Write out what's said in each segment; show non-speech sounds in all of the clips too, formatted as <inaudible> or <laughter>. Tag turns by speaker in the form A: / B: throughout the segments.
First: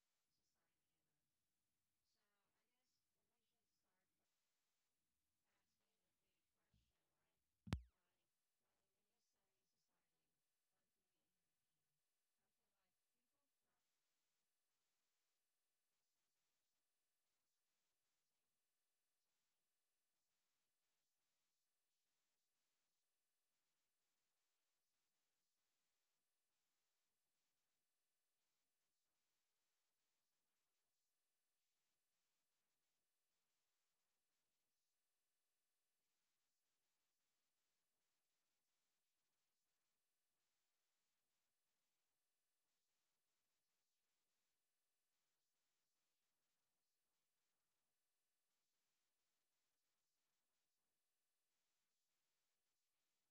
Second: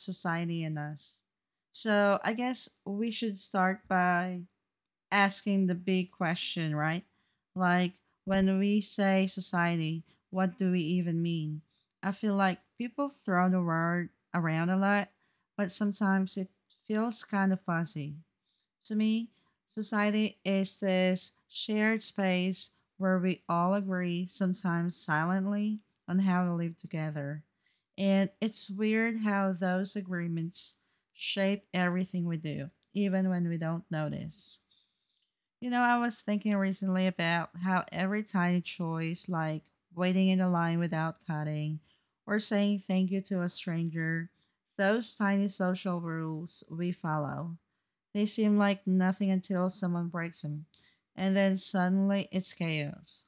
A: society and us. So I guess we should start by asking the big question, right? Like, when we say society, what do we even mean? I feel like people throw the word around a lot, but sometimes it feels kind of fuzzy. To me, society is this shared space where we all agree, sometimes silently, on how to live together. And it's weird how those agreements shape everything we do, even when we don't notice. You know, I was thinking recently about how every tiny choice, like waiting in a line without cutting or saying thank you to a stranger, those tiny social rules we follow they seem like nothing until someone breaks them, and then suddenly it's chaos.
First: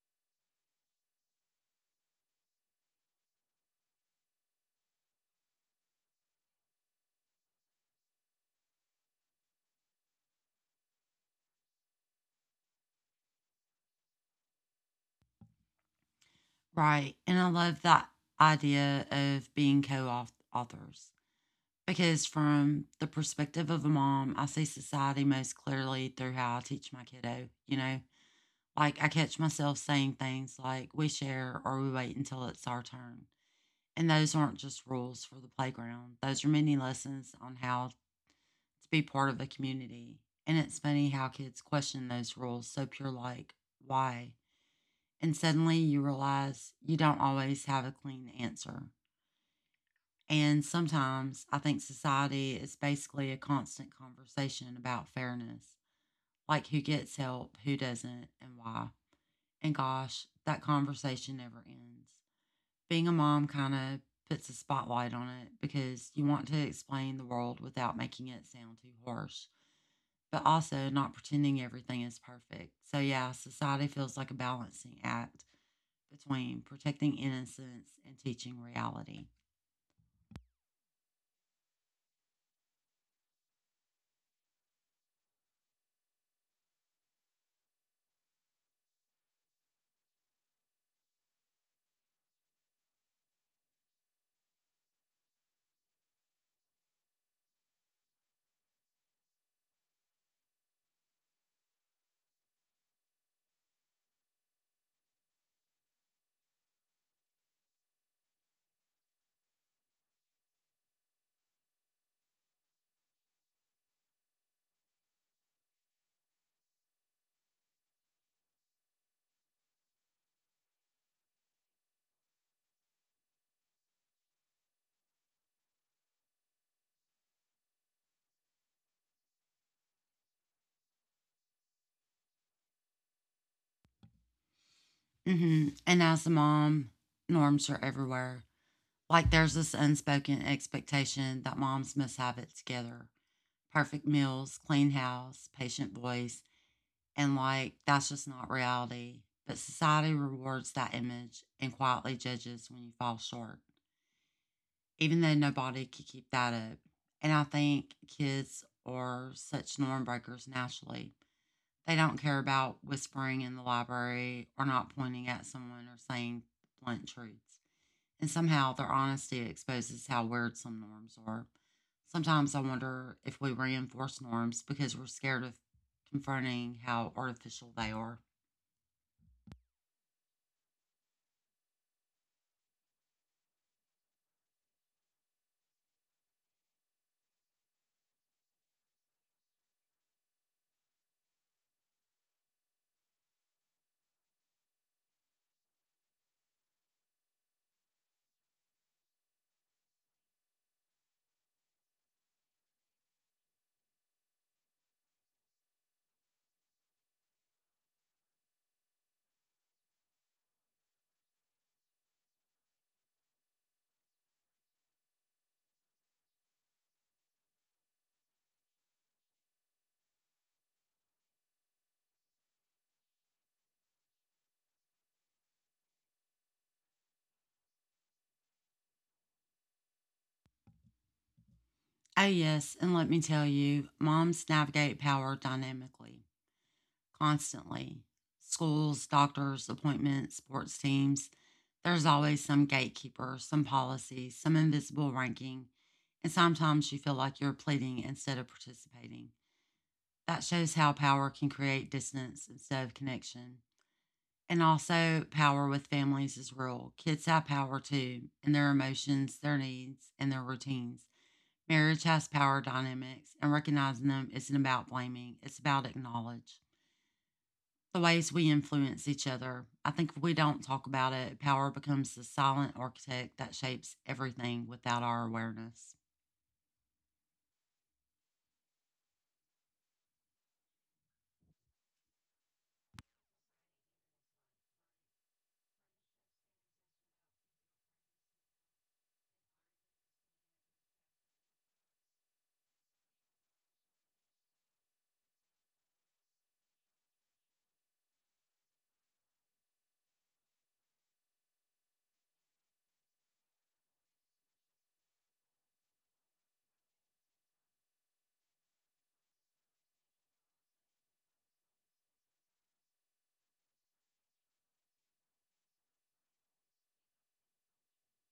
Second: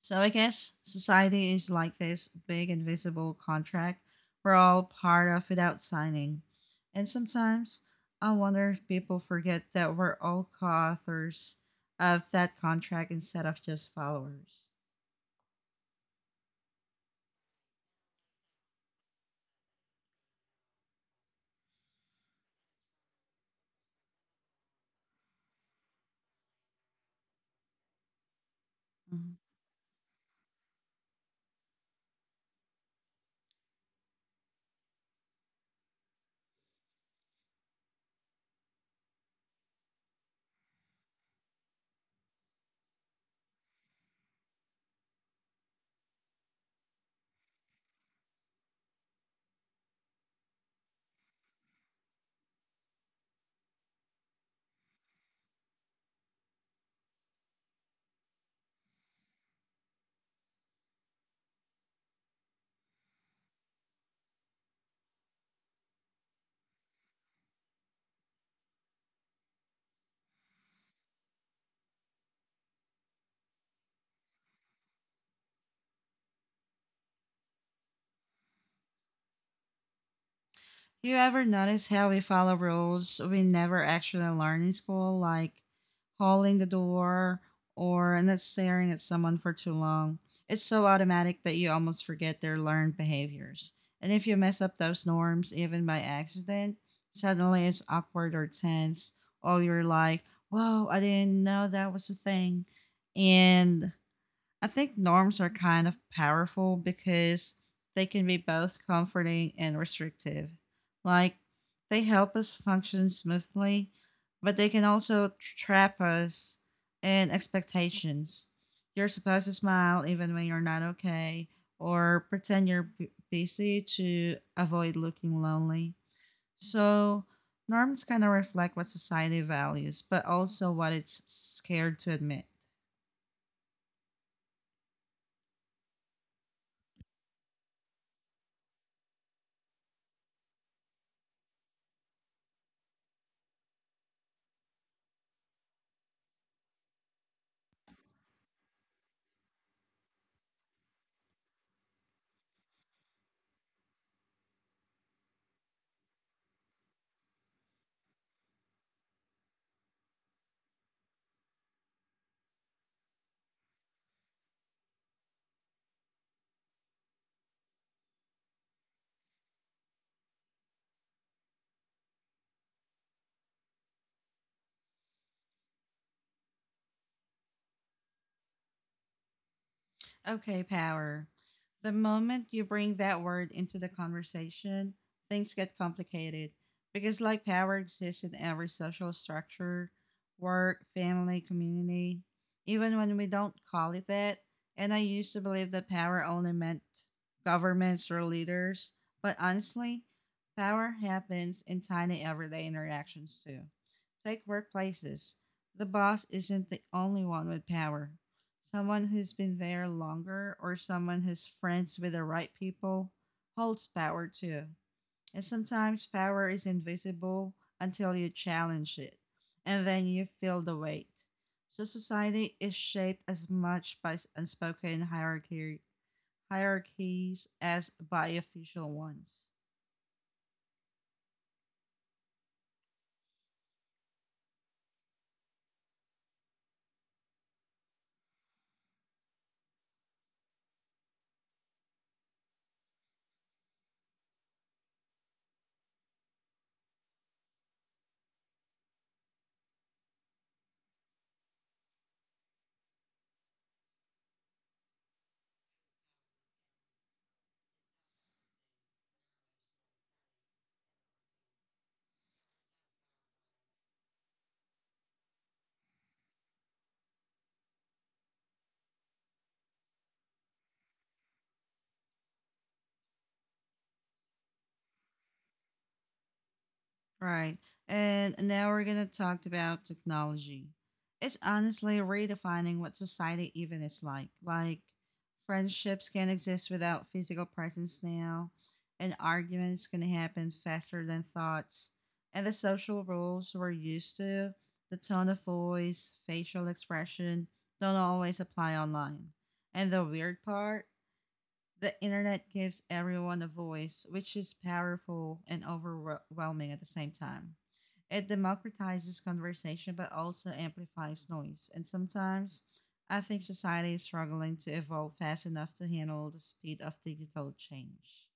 A: So I guess society is like this big invisible contract we're all part of without signing. And sometimes I wonder if people forget that we're all co authors of that contract instead of just followers.
B: Right. And I love that idea of being co authors because, from the perspective of a mom, I see society most clearly through how I teach my kiddo. Like I
A: Mm-hmm.
B: catch myself saying things like, we share or we wait until it's our turn. And those aren't just rules for the playground, those are many lessons on how to be part of a community. And it's funny how kids question those rules so pure, like, why? And suddenly you realize you don't always have a clean answer. And sometimes I think society is basically a constant conversation about fairness, like who gets help, who doesn't, and why. And gosh, that conversation never ends. Being a mom kind of puts a spotlight on it because you want to explain the world without making it sound too harsh, but also not pretending everything is perfect. So, yeah, society feels like a balancing act between protecting innocence and teaching reality.
A: Do you ever notice how we follow rules we never actually learn in school, like holding the door or not staring at someone for too long? It's so automatic that you almost forget their learned behaviors. And if you mess up those norms, even by accident, suddenly it's awkward or tense, or you're like, whoa, I didn't know that was a thing. And I think norms are kind of powerful because they can be both comforting and restrictive. Like, they help us function smoothly, but they can also trap us in expectations. You're supposed to smile even when you're not okay, or pretend you're busy to avoid looking lonely. So, norms kind of reflect what society values, but also what it's scared to admit.
B: And as a mom, norms are everywhere. Like there's this unspoken expectation that moms must have it together perfect meals, clean house, patient voice. And like that's just not reality. But society rewards that image and quietly judges when you fall short, even though nobody could keep that up. And I think kids are such norm breakers naturally. They don't care about whispering in the library or not pointing at someone or saying blunt truths. And somehow their honesty exposes how weird some norms are. Sometimes I wonder if we reinforce norms because we're scared of confronting how artificial they are.
A: Okay, power. The moment you bring that word into the conversation, things get complicated because, like, power exists in every social structure work, family, community, even when we don't call it that. And I used to believe that power only meant governments or leaders, but honestly, power happens in tiny everyday interactions too. Take workplaces. The boss isn't the only one with power. Someone who's been there longer or someone who's friends with the right people holds power too. And sometimes power is invisible until you challenge it, and then you feel the weight. So society is shaped as much by unspoken hierarchy hierarchies as by official ones.
B: Oh, yes. And let me tell you, moms navigate power dynamically, constantly. Schools, doctors, appointments, sports teams. There's always some gatekeeper, some policy, some invisible ranking. And sometimes you feel like you're pleading instead of participating. That shows how power can create distance instead of connection. And also, power with families is real. Kids have power too, in their emotions, their needs, and their routines. Marriage has power dynamics, and recognizing them isn't about blaming, it's about acknowledging the ways we influence each other. I think if we don't talk about it, power becomes the silent architect that shapes everything without our awareness.
A: Right. And now we're going to talk about technology. It's honestly redefining what society even is like. Friendships can exist without physical presence now, and arguments can happen faster than thoughts. And the social rules we're used to, the tone of voice, facial expression, don't always apply online. And the weird part, the internet gives everyone a voice, which is powerful and overwhelming at the same time. It democratizes conversation but also amplifies noise. And sometimes I think society is struggling to evolve fast enough to handle the speed of digital change.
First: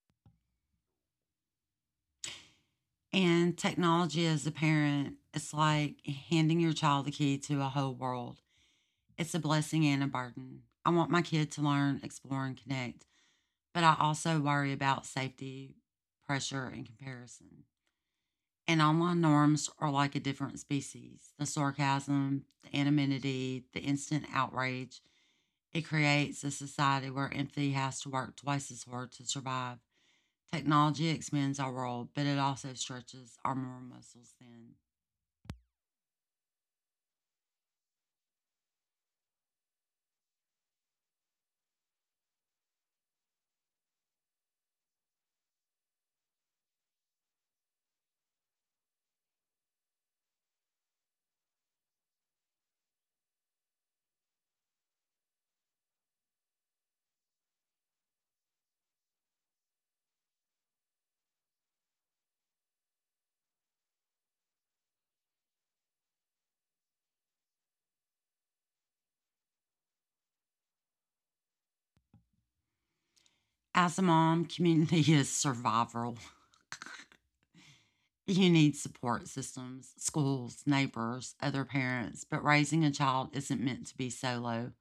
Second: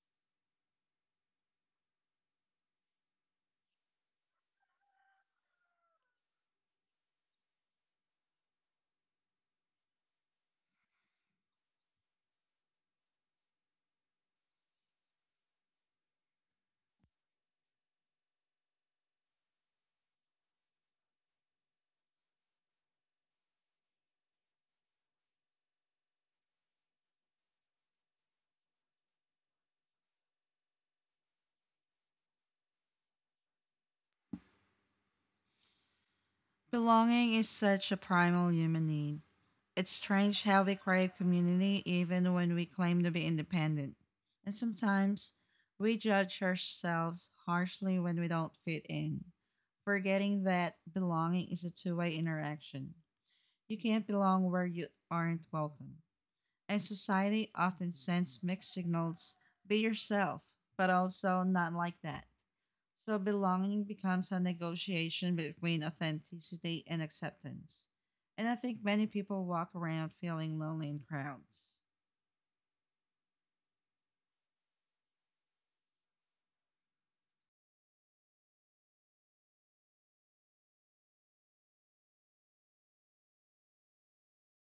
B: And technology as a parent, it's like handing your child the key to a whole world. It's a blessing and a burden. I want my kid to learn, explore, and connect, but I also worry about safety, pressure, and comparison. And online norms are like a different species the sarcasm, the anonymity, the instant outrage. It creates a society where empathy has to work twice as hard to survive. Technology expands our world, but it also stretches our moral muscles thin.
A: Belonging is such a primal human need. It's strange how we crave community even when we claim to be independent. And sometimes we judge ourselves harshly when we don't fit in, forgetting that belonging is a two-way interaction. You can't belong where you aren't welcome and society often sends mixed signals be yourself, but also not like that. So belonging becomes a negotiation between authenticity and acceptance. And I think many people walk around feeling lonely in crowds.
B: As a mom, community is survival. <laughs> You need support systems, schools, neighbors, other parents, but raising a child isn't meant to be solo.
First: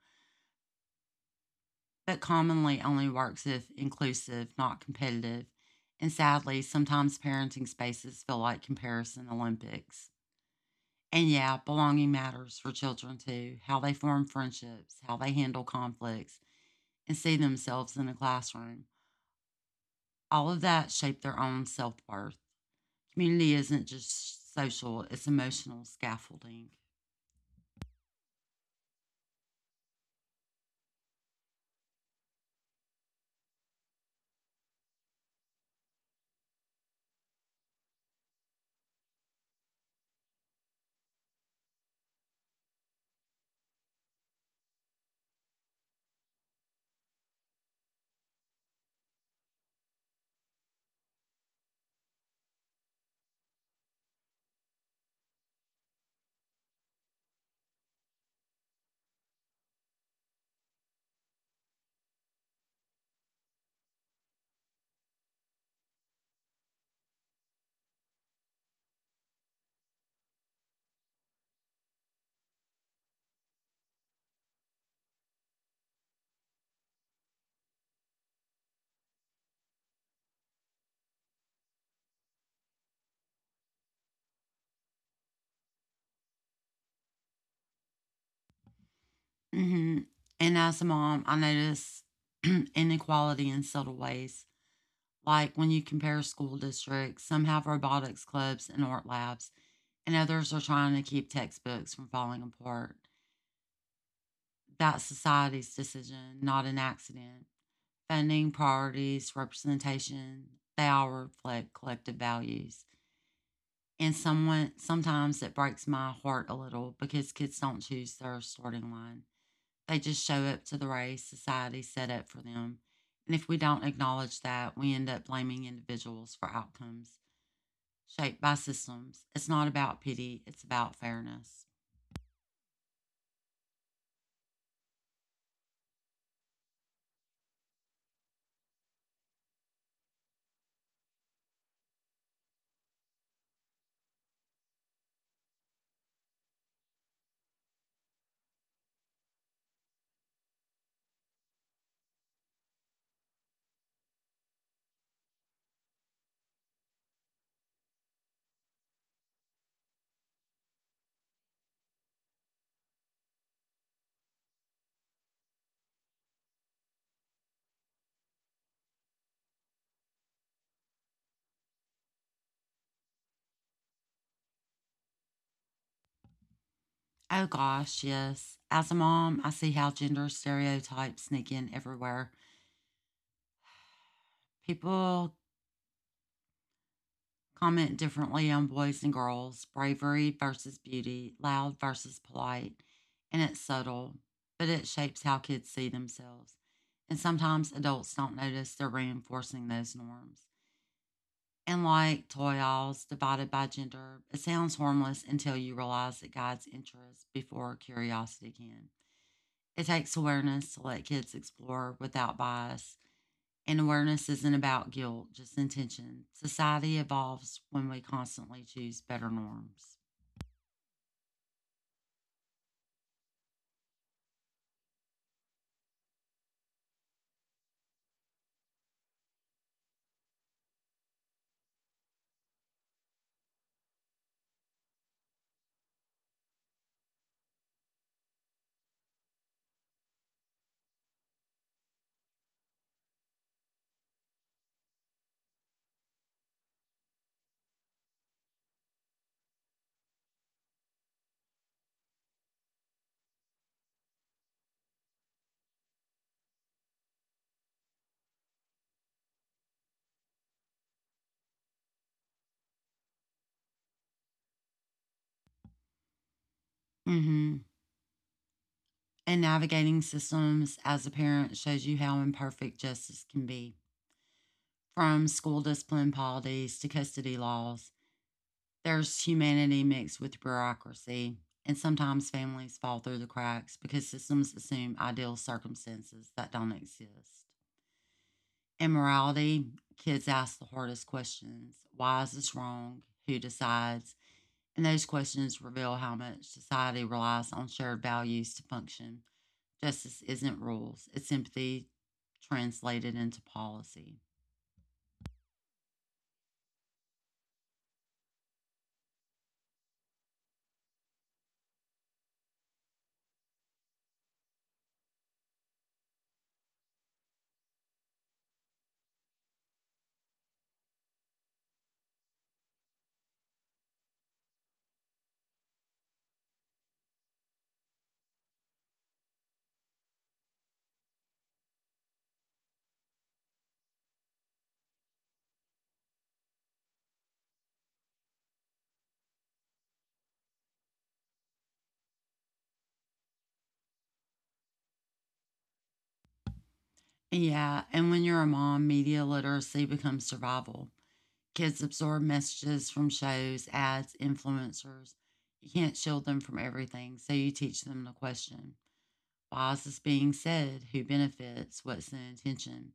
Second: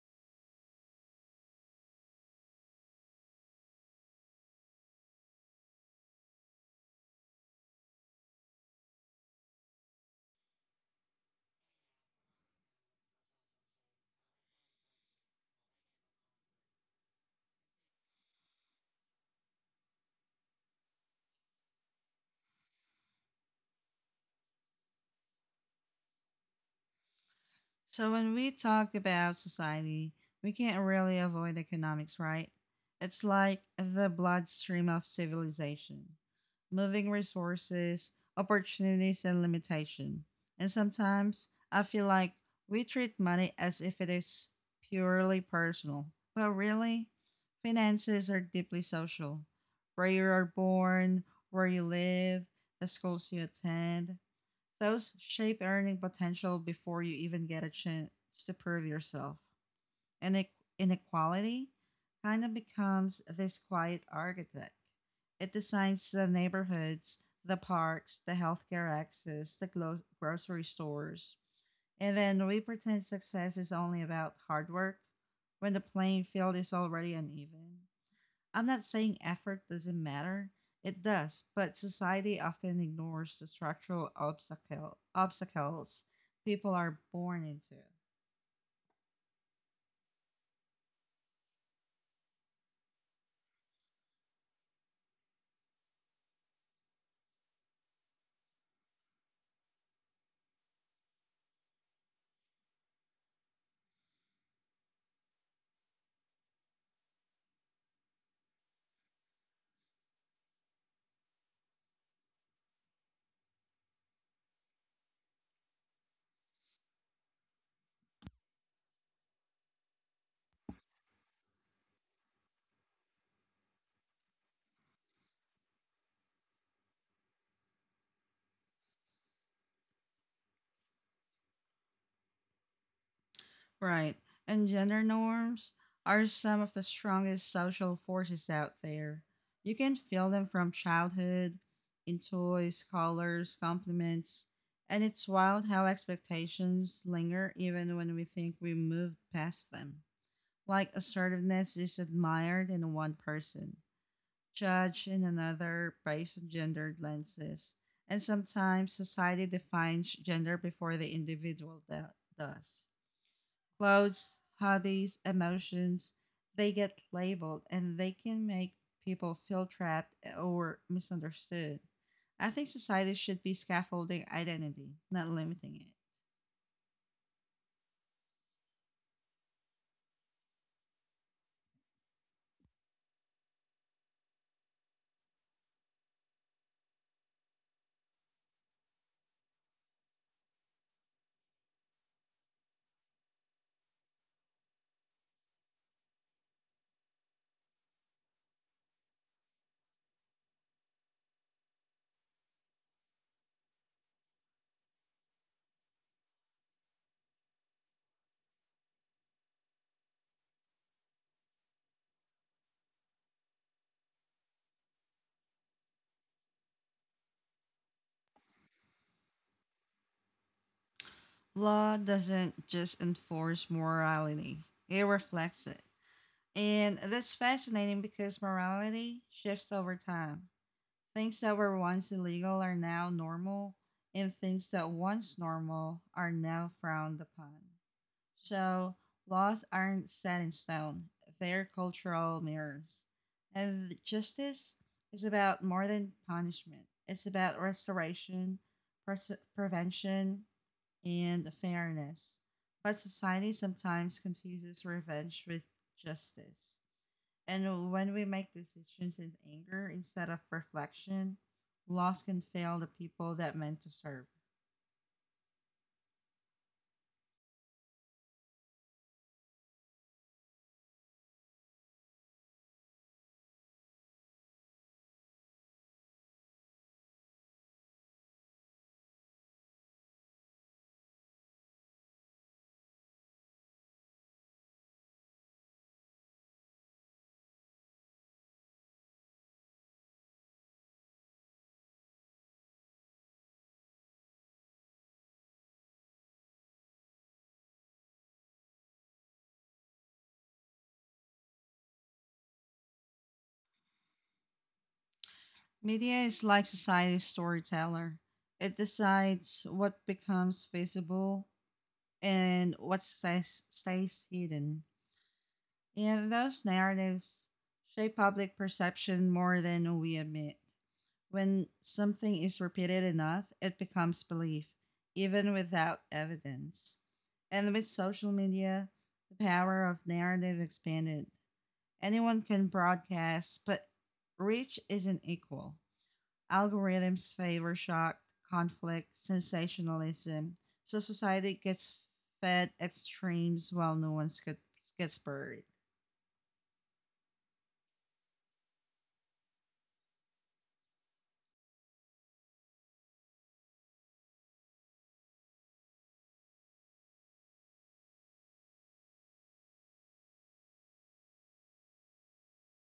B: But commonly only works if inclusive, not competitive. And sadly, sometimes parenting spaces feel like comparison Olympics. And yeah, belonging matters for children too how they form friendships, how they handle conflicts, and see themselves in a classroom. All of that shape their own self worth. Community isn't just social, it's emotional scaffolding.
A: So when we talk about society, we can't really avoid economics, right? It's like the bloodstream of civilization, moving resources, opportunities, and limitation. And sometimes I feel like we treat money as if it is purely personal, but really, finances are deeply social. Where you are born, where you live, the schools you attend, those shape earning potential before you even get a chance to prove yourself. And inequality kind of becomes this quiet architect. It designs the neighborhoods, the parks, the healthcare access, the grocery stores. And then we pretend success is only about hard work when the playing field is already uneven. I'm not saying effort doesn't matter, it does, but society often ignores the structural obstacles people are born into.
B: hmm And as a mom, I notice <clears throat> inequality in subtle ways, like when you compare school districts, some have robotics clubs and art labs, and others are trying to keep textbooks from falling apart. That's society's decision, not an accident. Funding, priorities, representation, they all reflect collective values. And someone sometimes it breaks my heart a little because kids don't choose their starting line. They just show up to the race society set up for them. And if we don't acknowledge that, we end up blaming individuals for outcomes shaped by systems. It's not about pity, it's about fairness.
A: Right, and gender norms are some of the strongest social forces out there. You can feel them from childhood, in toys, colors, compliments, and it's wild how expectations linger even when we think we moved past them. Like assertiveness is admired in one person judged in another based on gender lenses. And sometimes society defines gender before the individual does. Clothes, hobbies, emotions, they get labeled and they can make people feel trapped or misunderstood. I think society should be scaffolding identity, not limiting it.
B: Oh gosh, yes. As a mom, I see how gender stereotypes sneak in everywhere. People comment differently on boys and girls, bravery versus beauty, loud versus polite, and it's subtle, but it shapes how kids see themselves. And sometimes adults don't notice they're reinforcing those norms. And like toy aisles divided by gender, it sounds harmless until you realize it guides interest before curiosity can. It takes awareness to let kids explore without bias, and awareness isn't about guilt, just intention. Society evolves when we constantly choose better norms.
A: Law doesn't just enforce morality, it reflects it. And that's fascinating because morality shifts over time. Things that were once illegal are now normal, and things that once normal are now frowned upon. So, laws aren't set in stone, they're cultural mirrors. And justice is about more than punishment, it's about restoration, pre prevention, and fairness. But society sometimes confuses revenge with justice. And when we make decisions in anger instead of reflection, loss can fail the people that meant to serve.
B: hmm And navigating systems as a parent shows you how imperfect justice can be. From school discipline policies to custody laws, there's humanity mixed with bureaucracy. And sometimes families fall through the cracks because systems assume ideal circumstances that don't exist. In morality, kids ask the hardest questions: why is this wrong? Who decides? And those questions reveal how much society relies on shared values to function. Justice isn't rules, it's empathy translated into policy.
A: Media is like society's storyteller. It decides what becomes visible and what stays hidden. And those narratives shape public perception more than we admit. When something is repeated enough, it becomes belief, even without evidence. And with social media, the power of narrative expanded. Anyone can broadcast, but reach isn't equal. Algorithms favor shock, conflict, sensationalism, so society gets fed extremes while no one gets buried.
B: And yeah, and when you're a mom, media literacy becomes survival. Kids absorb messages from shows, ads, influencers. You can't shield them from everything, so you teach them to question: why is this being said? Who benefits? What's the intention?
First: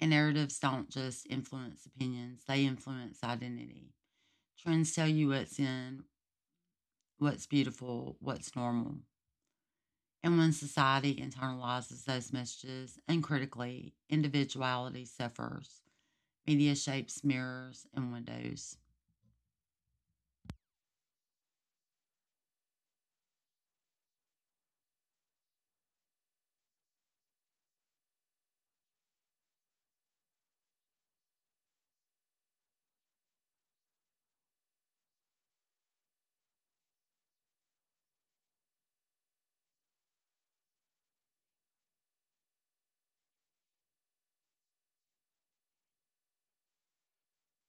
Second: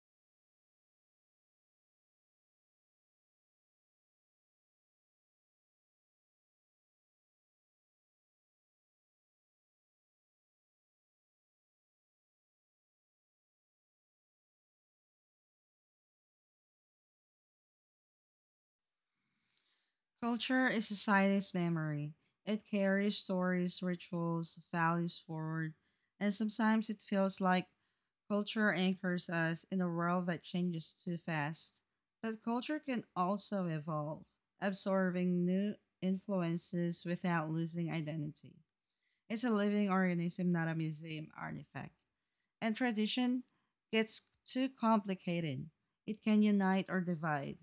B: And narratives don't just influence opinions, they influence identity. Trends tell you what's in, what's beautiful, what's normal. And when society internalizes those messages uncritically, individuality suffers. Media shapes mirrors and windows.
A: Culture is society's memory. It carries stories, rituals, values forward, and sometimes it feels like culture anchors us in a world that changes too fast. But culture can also evolve, absorbing new influences without losing identity. It's a living organism, not a museum artifact. And tradition gets too complicated. It can unite or divide.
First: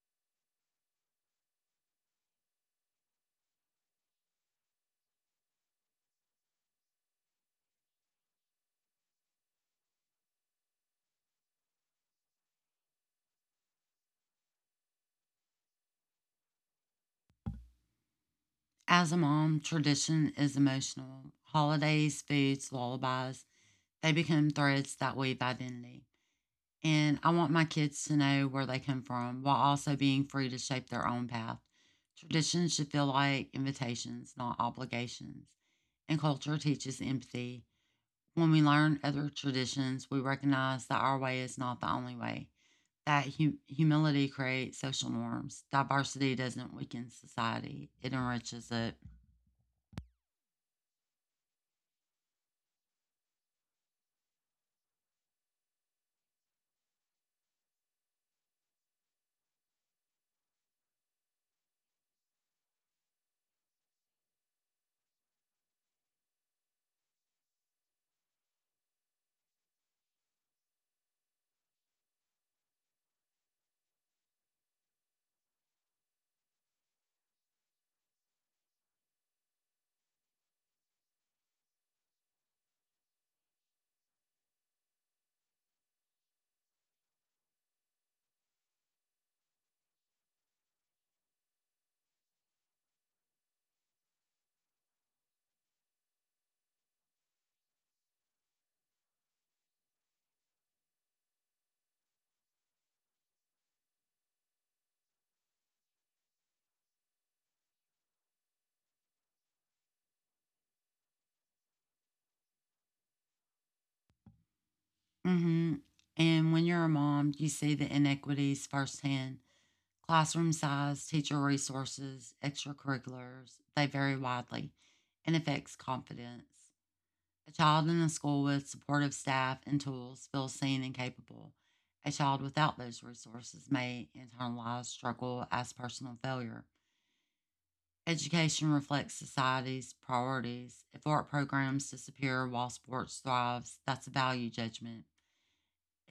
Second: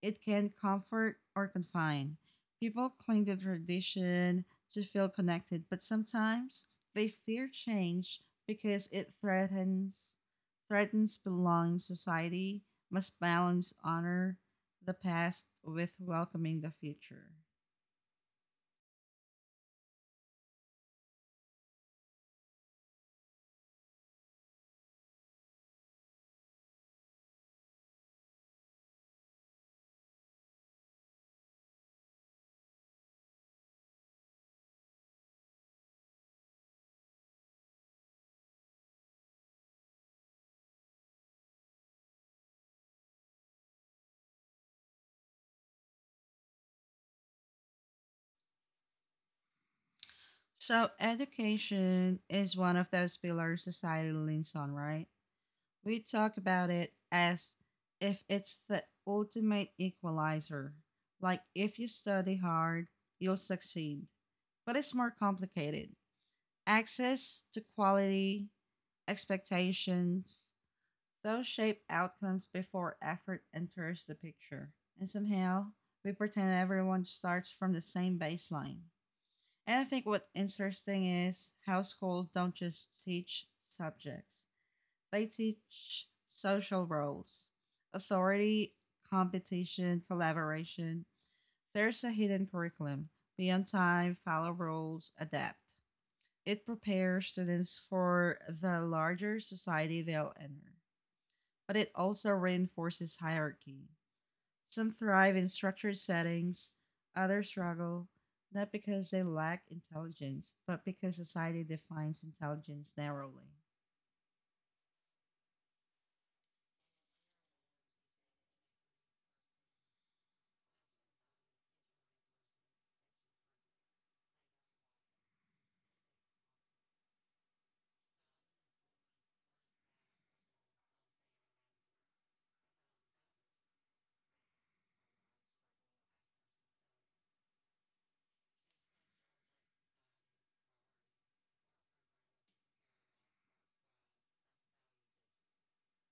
A: It can comfort or confine. People cling to tradition to feel connected, but sometimes they fear change because it threatens belonging. Society must balance honor the past with welcoming the future.
B: As a mom, tradition is emotional. Holidays, foods, lullabies, they become threads that weave identity. And I want my kids to know where they come from while also being free to shape their own path. Traditions should feel like invitations, not obligations. And culture teaches empathy. When we learn other traditions, we recognize that our way is not the only way, that humility creates social norms. Diversity doesn't weaken society, it enriches it.
A: So education is one of those pillars society leans on, right? We talk about it as if it's the ultimate equalizer. Like if you study hard, you'll succeed. But it's more complicated. Access to quality, expectations, those shape outcomes before effort enters the picture. And somehow, we pretend everyone starts from the same baseline. And I think what's interesting is how schools don't just teach subjects, they teach social roles, authority, competition, collaboration. There's a hidden curriculum. Be on time, follow rules, adapt. It prepares students for the larger society they'll enter, but it also reinforces hierarchy. Some thrive in structured settings, others struggle, not because they lack intelligence, but because society defines intelligence narrowly.
B: hmm And when you're a mom, you see the inequities firsthand. Classroom size, teacher resources, extracurriculars, they vary widely and affects confidence. A child in a school with supportive staff and tools feels seen and capable. A child without those resources may internalize struggle as personal failure. Education reflects society's priorities. If art programs disappear while sports thrives, that's a value judgment.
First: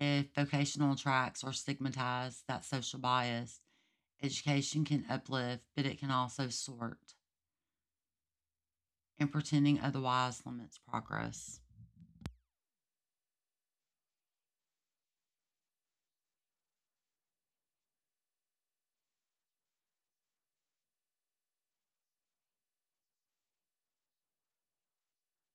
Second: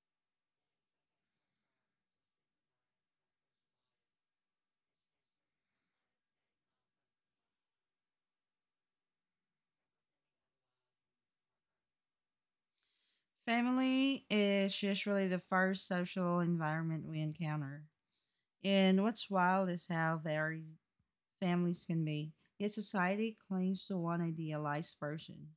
B: If vocational tracks are stigmatized, that's social bias. Education can uplift, but it can also sort, and pretending otherwise limits progress.
A: Family is usually the first social environment we encounter. And what's wild is how varied families can be, yet society clings to one idealized version.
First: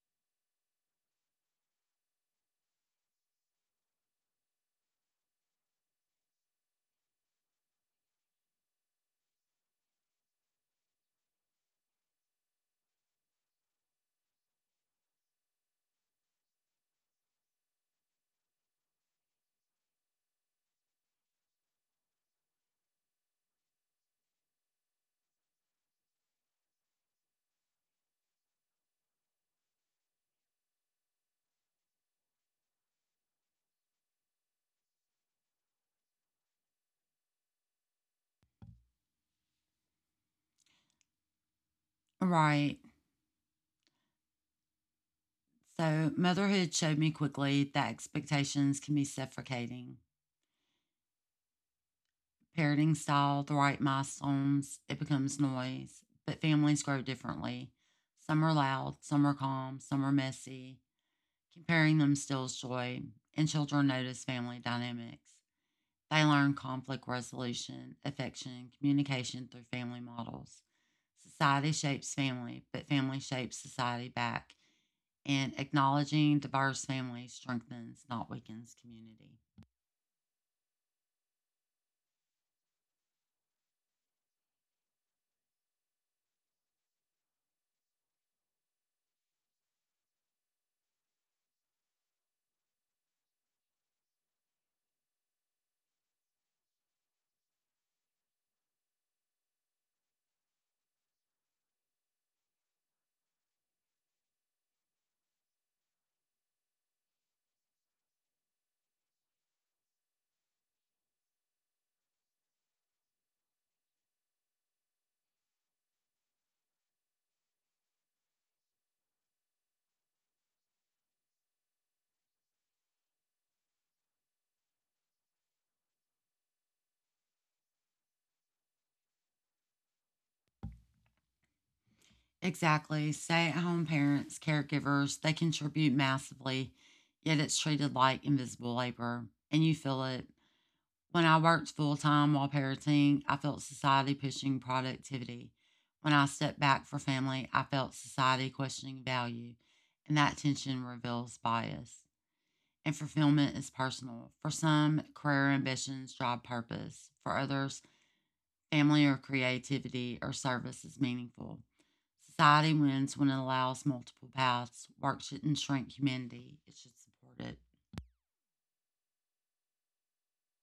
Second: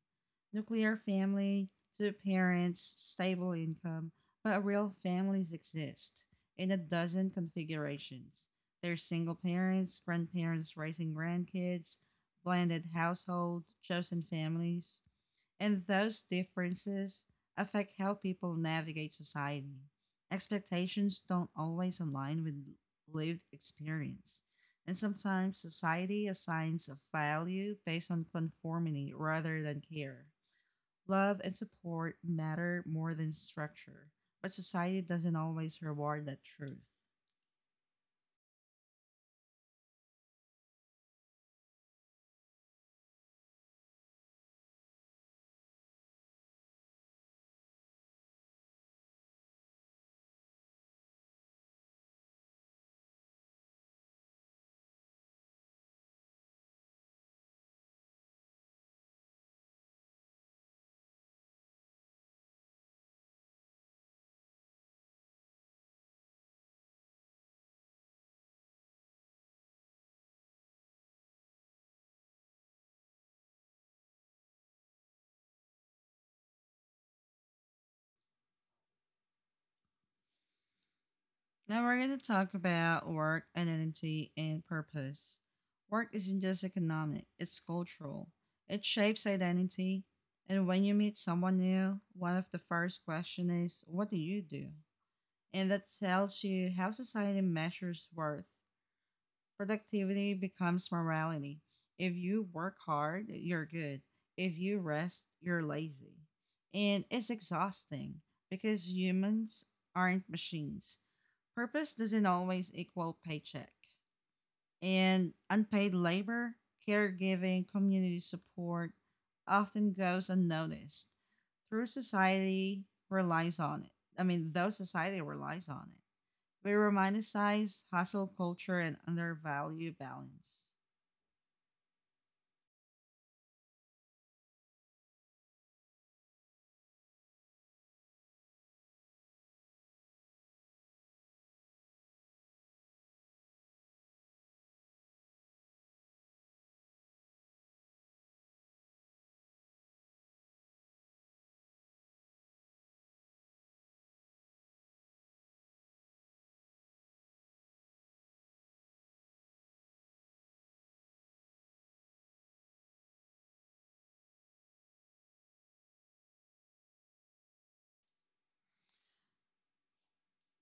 A: Nuclear family, two parents, stable income, but real families exist in a dozen configurations. There's single parents, grandparents raising grandkids, blended household, chosen families, and those differences affect how people navigate society. Expectations don't always align with lived experience, and sometimes society assigns a value based on conformity rather than care. Love and support matter more than structure, but society doesn't always reward that truth.
B: Right. So, motherhood showed me quickly that expectations can be suffocating. Parenting style, the right milestones, it becomes noise, but families grow differently. Some are loud, some are calm, some are messy. Comparing them steals joy, and children notice family dynamics. They learn conflict resolution, affection, communication through family models. Society shapes family, but family shapes society back. And acknowledging diverse families strengthens, not weakens, community.
A: Now we're going to talk about work, identity, and purpose. Work isn't just economic, it's cultural. It shapes identity. And when you meet someone new, one of the first questions is, what do you do? And that tells you how society measures worth. Productivity becomes morality. If you work hard, you're good. If you rest, you're lazy. And it's exhausting because humans aren't machines. Purpose doesn't always equal paycheck. And unpaid labor, caregiving, community support often goes unnoticed. Through society relies on it. I mean, though society relies on it. We romanticize hustle culture and undervalue balance.
B: Exactly. Stay at home parents, caregivers, they contribute massively, yet it's treated like invisible labor, and you feel it. When I worked full time while parenting, I felt society pushing productivity. When I stepped back for family, I felt society questioning value, and that tension reveals bias. And fulfillment is personal. For some, career ambitions drive purpose. For others, family or creativity or service is meaningful. Society wins when it allows multiple paths. Work shouldn't shrink humanity, it should support it.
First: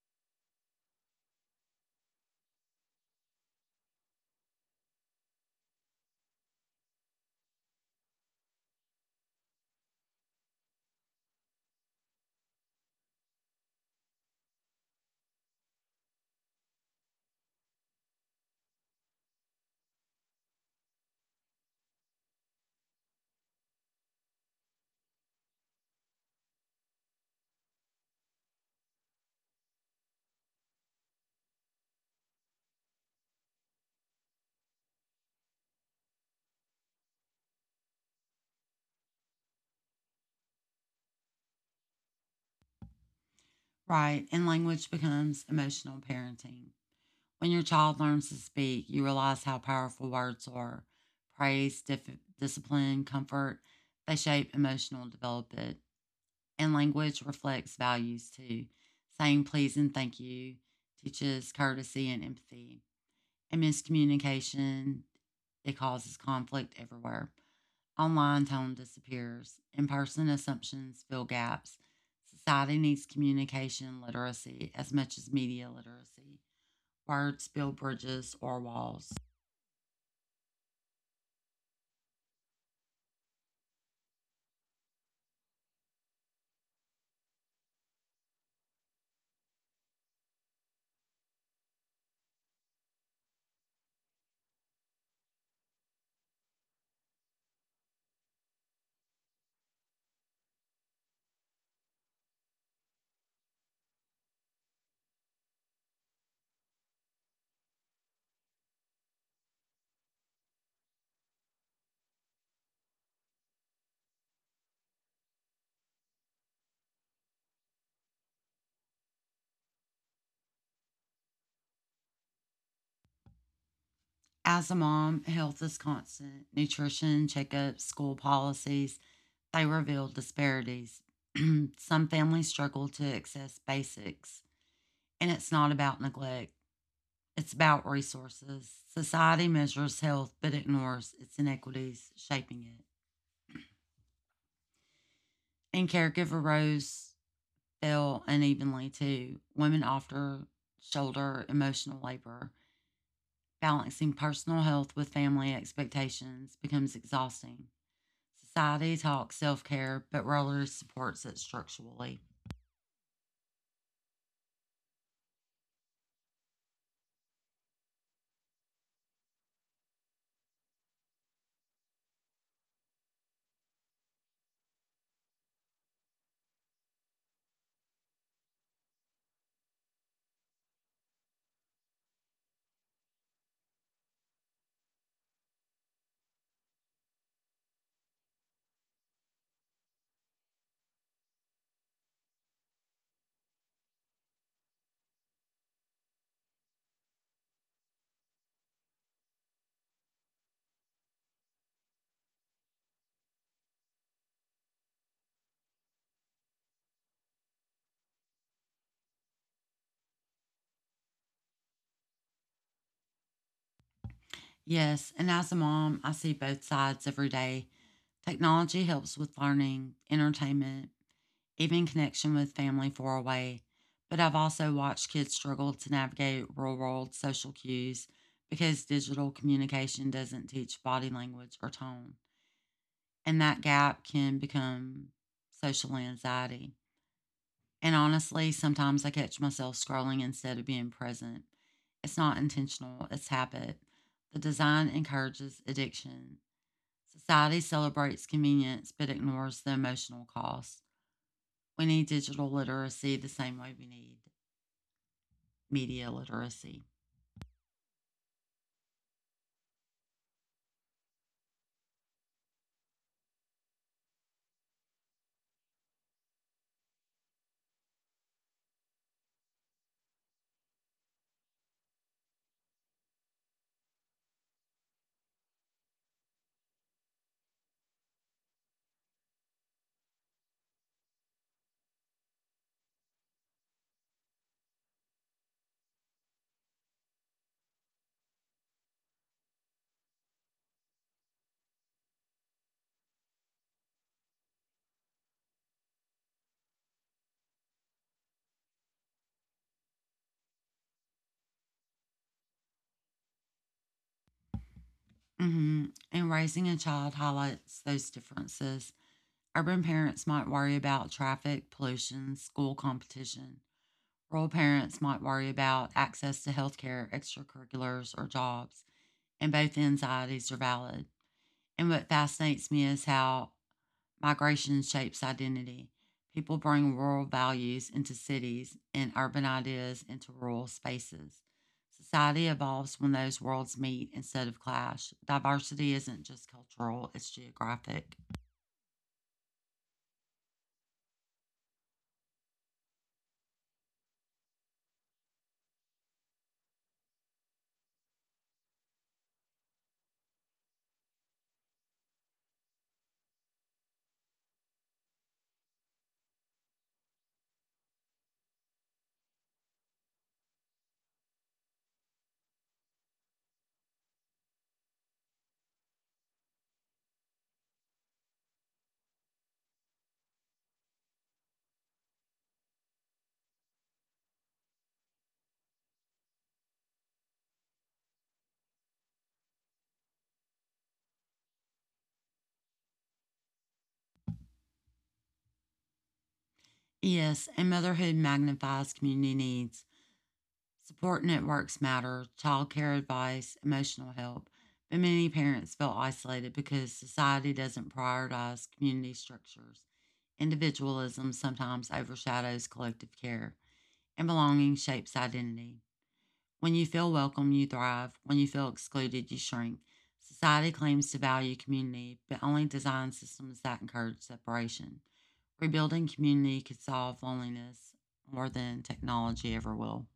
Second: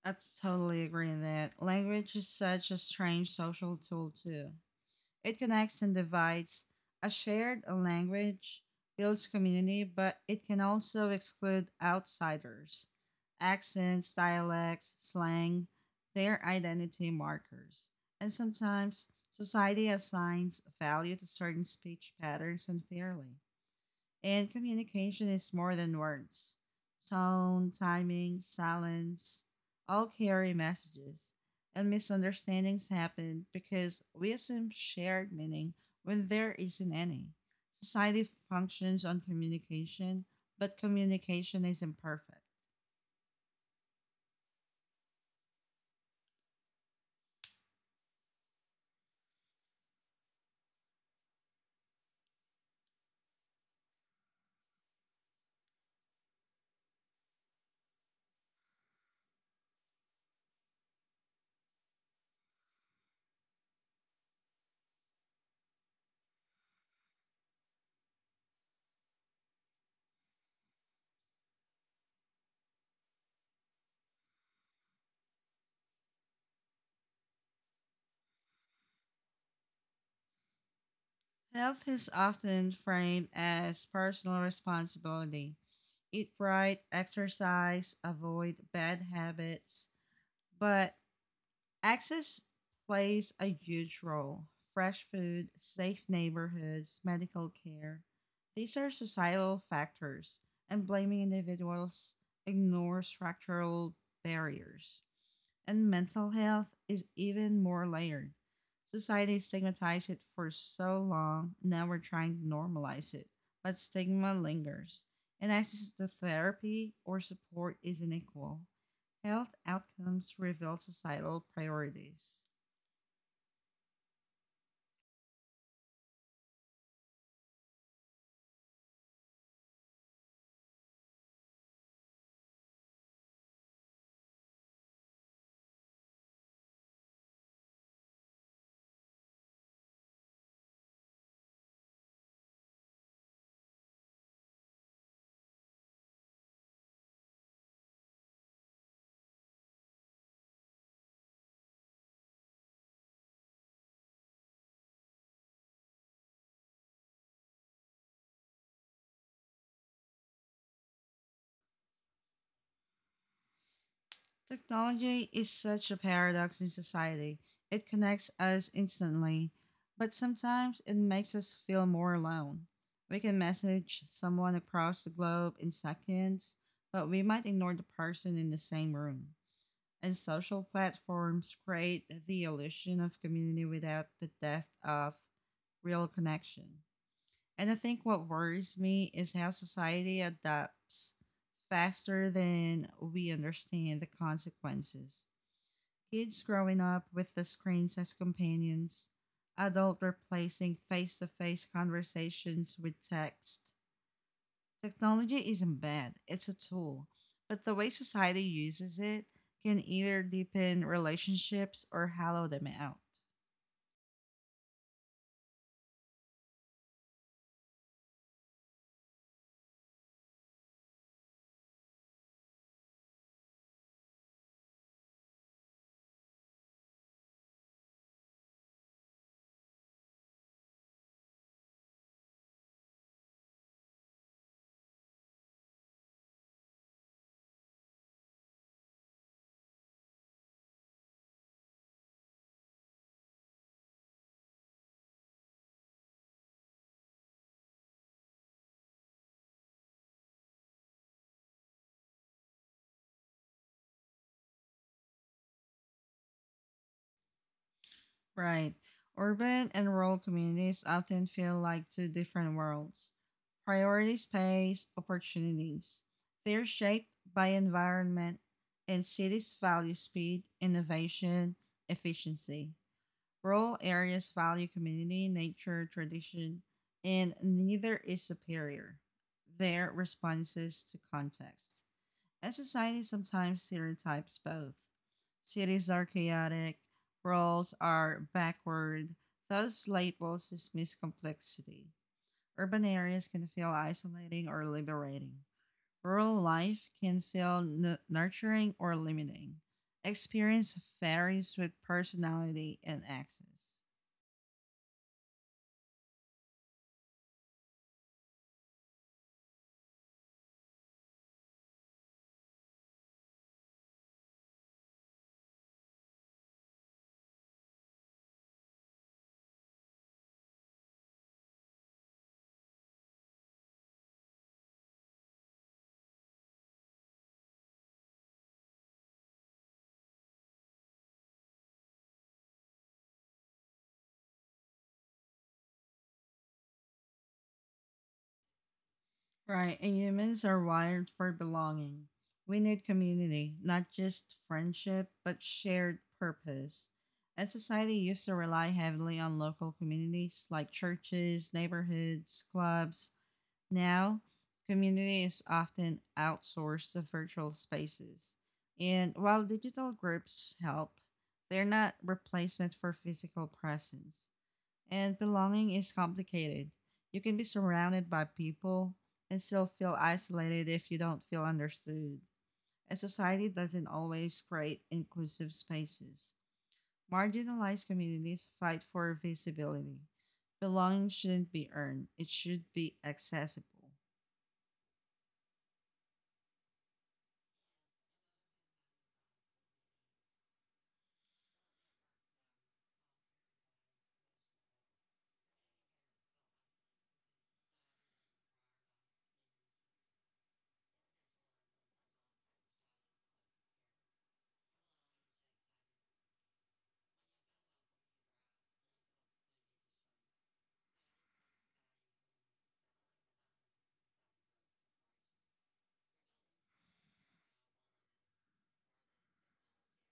A: I totally agree in that. Language is such a strange social tool, too. It connects and divides. A shared language builds community, but it can also exclude outsiders. Accents, dialects, slang, their identity markers. And sometimes society assigns value to certain speech patterns unfairly. And communication is more than words. Tone, timing, silence all carry messages. And misunderstandings happen because we assume shared meaning when there isn't any. Society functions on communication, but communication is imperfect.
B: Right, and language becomes emotional parenting. When your child learns to speak, you realize how powerful words are. Praise, discipline, comfort, they shape emotional development. And language reflects values too. Saying please and thank you teaches courtesy and empathy. And miscommunication. It causes conflict everywhere. Online tone disappears. In person assumptions fill gaps. Society needs communication literacy as much as media literacy. Words build bridges or walls.
A: Health is often framed as personal responsibility. Eat right, exercise, avoid bad habits, but access plays a huge role. Fresh food, safe neighborhoods, medical care. These are societal factors, and blaming individuals ignores structural barriers. And mental health is even more layered. Society stigmatized it for so long, now we're trying to normalize it, but stigma lingers, and access to therapy or support is unequal. Health outcomes reveal societal priorities.
B: As a mom, health is constant. Nutrition, checkups, school policies, they reveal disparities. <clears throat> Some families struggle to access basics, and it's not about neglect. It's about resources. Society measures health but ignores its inequities shaping it. And caregiver roles fell unevenly too. Women often shoulder emotional labor. Balancing personal health with family expectations becomes exhausting. Society talks self care but rarely supports it structurally.
A: Technology is such a paradox in society. It connects us instantly, but sometimes it makes us feel more alone. We can message someone across the globe in seconds, but we might ignore the person in the same room. And social platforms create the illusion of community without the depth of real connection. And I think what worries me is how society adapts faster than we understand the consequences. Kids growing up with the screens as companions, adults replacing face to face conversations with text. Technology isn't bad, it's a tool, but the way society uses it can either deepen relationships or hollow them out.
B: Yes, and as a mom, I see both sides every day. Technology helps with learning, entertainment, even connection with family far away. But I've also watched kids struggle to navigate real world social cues because digital communication doesn't teach body language or tone. And that gap can become social anxiety. And honestly, sometimes I catch myself scrolling instead of being present. It's not intentional, it's habit. The design encourages addiction. Society celebrates convenience but ignores the emotional cost. We need digital literacy the same way we need media literacy.
A: Right. Urban and rural communities often feel like two different worlds. Priority space, opportunities. They're shaped by environment, and cities value speed, innovation, efficiency. Rural areas value community, nature, tradition, and neither is superior. They're responses to context and society sometimes stereotypes both. Cities are chaotic, worlds are backward. Those labels dismiss complexity. Urban areas can feel isolating or liberating. Rural life can feel nurturing or limiting. Experience varies with personality and access.
B: hmm And raising a child highlights those differences. Urban parents might worry about traffic, pollution, school competition. Rural parents might worry about access to healthcare, extracurriculars, or jobs. And both anxieties are valid. And what fascinates me is how migration shapes identity. People bring rural values into cities and urban ideas into rural spaces. Society evolves when those worlds meet instead of clash. Diversity isn't just cultural, it's geographic.
A: Right, and humans are wired for belonging. We need community, not just friendship, but shared purpose. And society used to rely heavily on local communities like churches, neighborhoods, clubs. Now, community is often outsourced to virtual spaces. And while digital groups help, they're not replacement for physical presence. And belonging is complicated. You can be surrounded by people and still feel isolated if you don't feel understood. And society doesn't always create inclusive spaces. Marginalized communities fight for visibility. Belonging shouldn't be earned, it should be accessible.
B: Yes, and motherhood magnifies community needs. Support networks matter, childcare advice, emotional help, but many parents feel isolated because society doesn't prioritize community structures. Individualism sometimes overshadows collective care, and belonging shapes identity. When you feel welcome, you thrive. When you feel excluded, you shrink. Society claims to value community, but only designs systems that encourage separation. Rebuilding community could solve loneliness more than technology ever will.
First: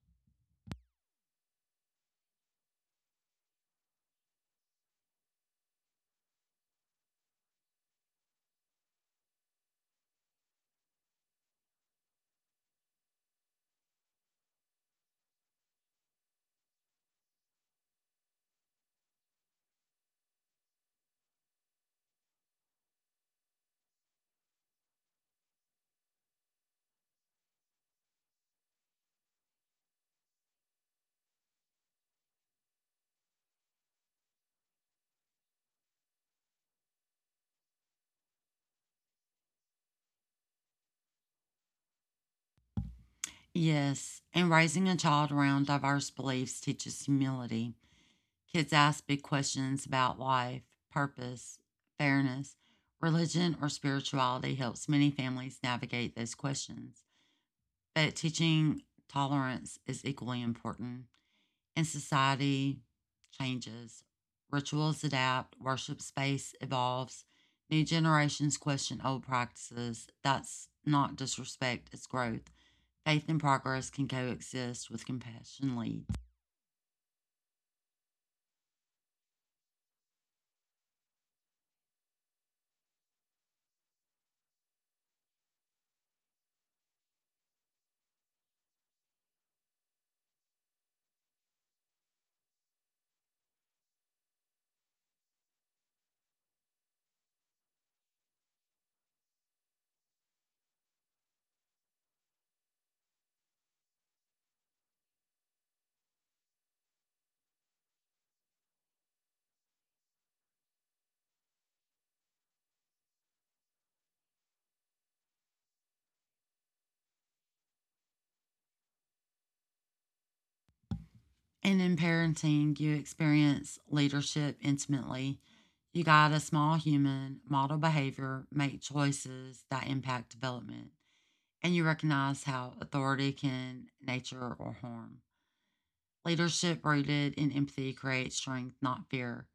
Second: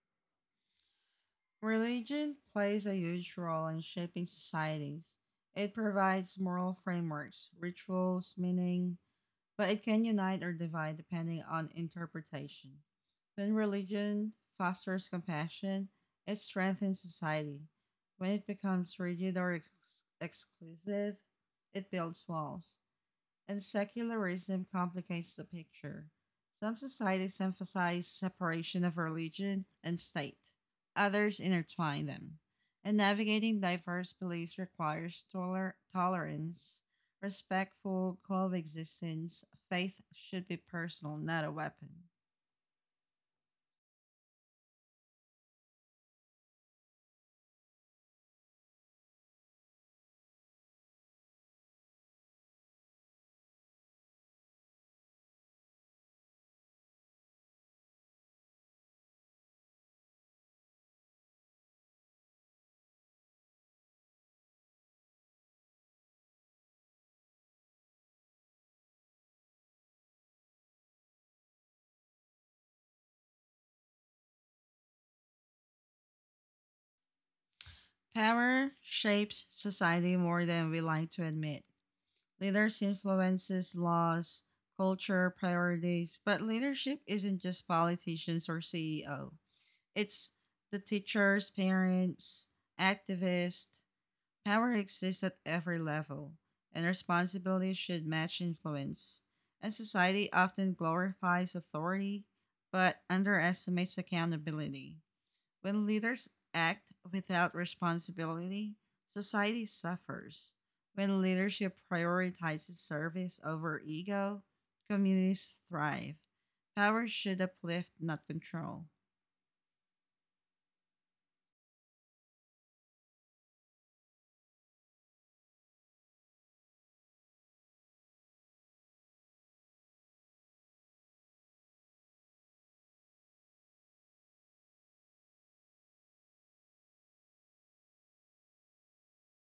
A: Religion plays a huge role in shaping societies. It provides moral frameworks, rituals, meaning, but it can unite or divide depending on interpretation. When religion fosters compassion, it strengthens society. When it becomes rigid or exclusive, it builds walls and secularism complicates the picture. Some societies emphasize separation of religion and state, others intertwine them. And navigating diverse beliefs requires tolerance, respectful coexistence. Faith should be personal, not a weapon.
B: Yes, and raising a child around diverse beliefs teaches humility. Kids ask big questions about life, purpose, fairness. Religion or spirituality helps many families navigate those questions, but teaching tolerance is equally important. And society changes, rituals adapt, worship space evolves, new generations question old practices. That's not disrespect, it's growth. Faith and progress can coexist with compassion leads.
A: Power shapes society more than we like to admit. Leaders influences laws, culture, priorities, but leadership isn't just politicians or CEO. It's the teachers, parents, activists. Power exists at every level, and responsibility should match influence. And society often glorifies authority but underestimates accountability. When leaders act without responsibility, society suffers. When leadership prioritizes service over ego, communities thrive. Power should uplift, not control.
B: And in parenting, you experience leadership intimately. You guide a small human, model behavior, make choices that impact development, and you recognize how authority can nature or harm. Leadership rooted in empathy creates strength, not fear.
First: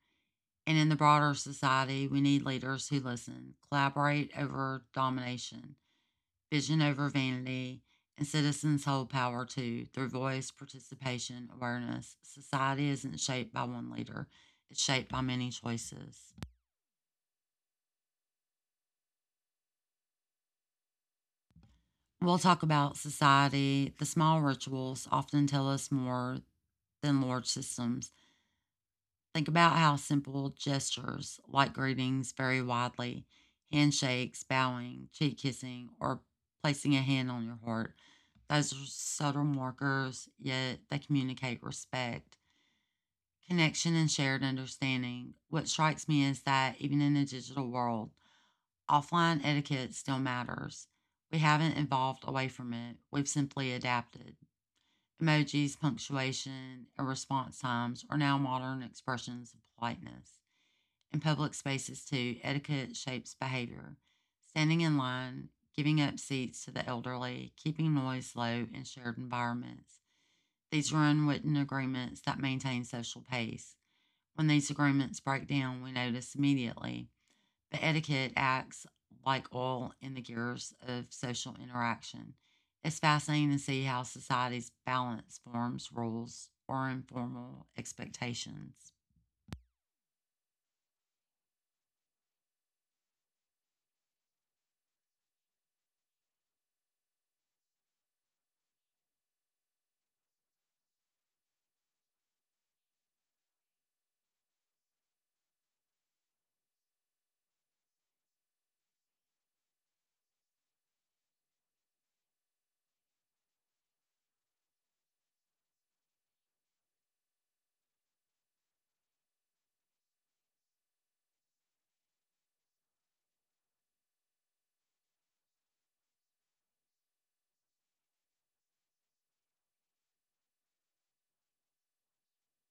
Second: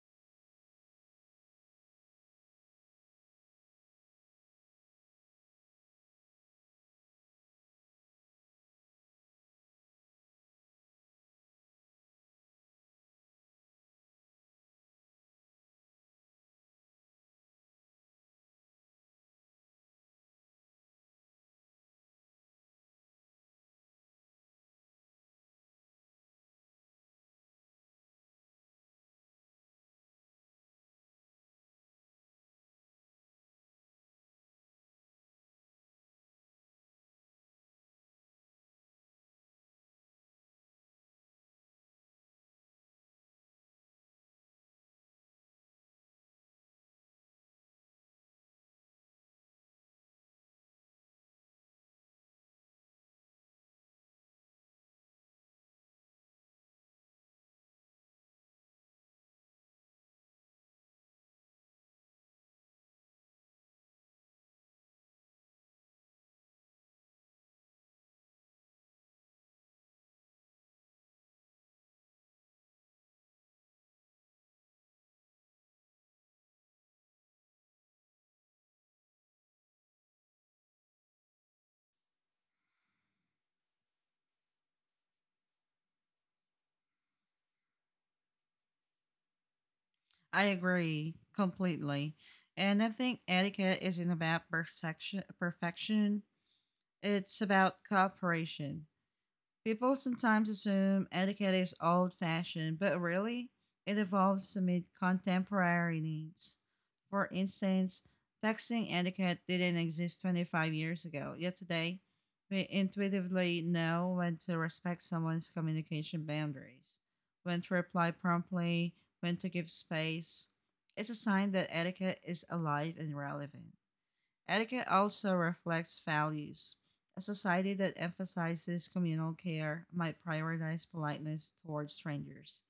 B: And in the broader society, we need leaders who listen, collaborate over domination, vision over vanity, and citizens hold power too through voice, participation, awareness. Society isn't shaped by one leader, it's shaped by many choices. We'll talk about society. The small rituals often tell us more than large systems. Think about how simple gestures like greetings vary widely handshakes, bowing, cheek kissing, or placing a hand on your heart. Those are subtle markers, yet they communicate respect. Connection and shared understanding. What strikes me is that even in a digital world, offline etiquette still matters. We haven't evolved away from it, we've simply adapted. Emojis, punctuation, and response times are now modern expressions of politeness. In public spaces, too, etiquette shapes behavior. Standing in line, giving up seats to the elderly, keeping noise low in shared environments. These are unwritten agreements that maintain social pace. When these agreements break down, we notice immediately. But etiquette acts like oil in the gears of social interaction. It's fascinating to see how societies balance forms, rules, or informal expectations.
A: I agree completely. And I think etiquette isn't about perfection. It's about cooperation. People sometimes assume etiquette is old fashioned, but really, it evolves to meet contemporary needs. For instance, texting etiquette didn't exist 25 years ago, yet today, we intuitively know when to respect someone's communication boundaries, when to reply promptly, when to give space. It's a sign that etiquette is alive and relevant. Etiquette also reflects values. A society that emphasizes communal care might prioritize politeness towards strangers.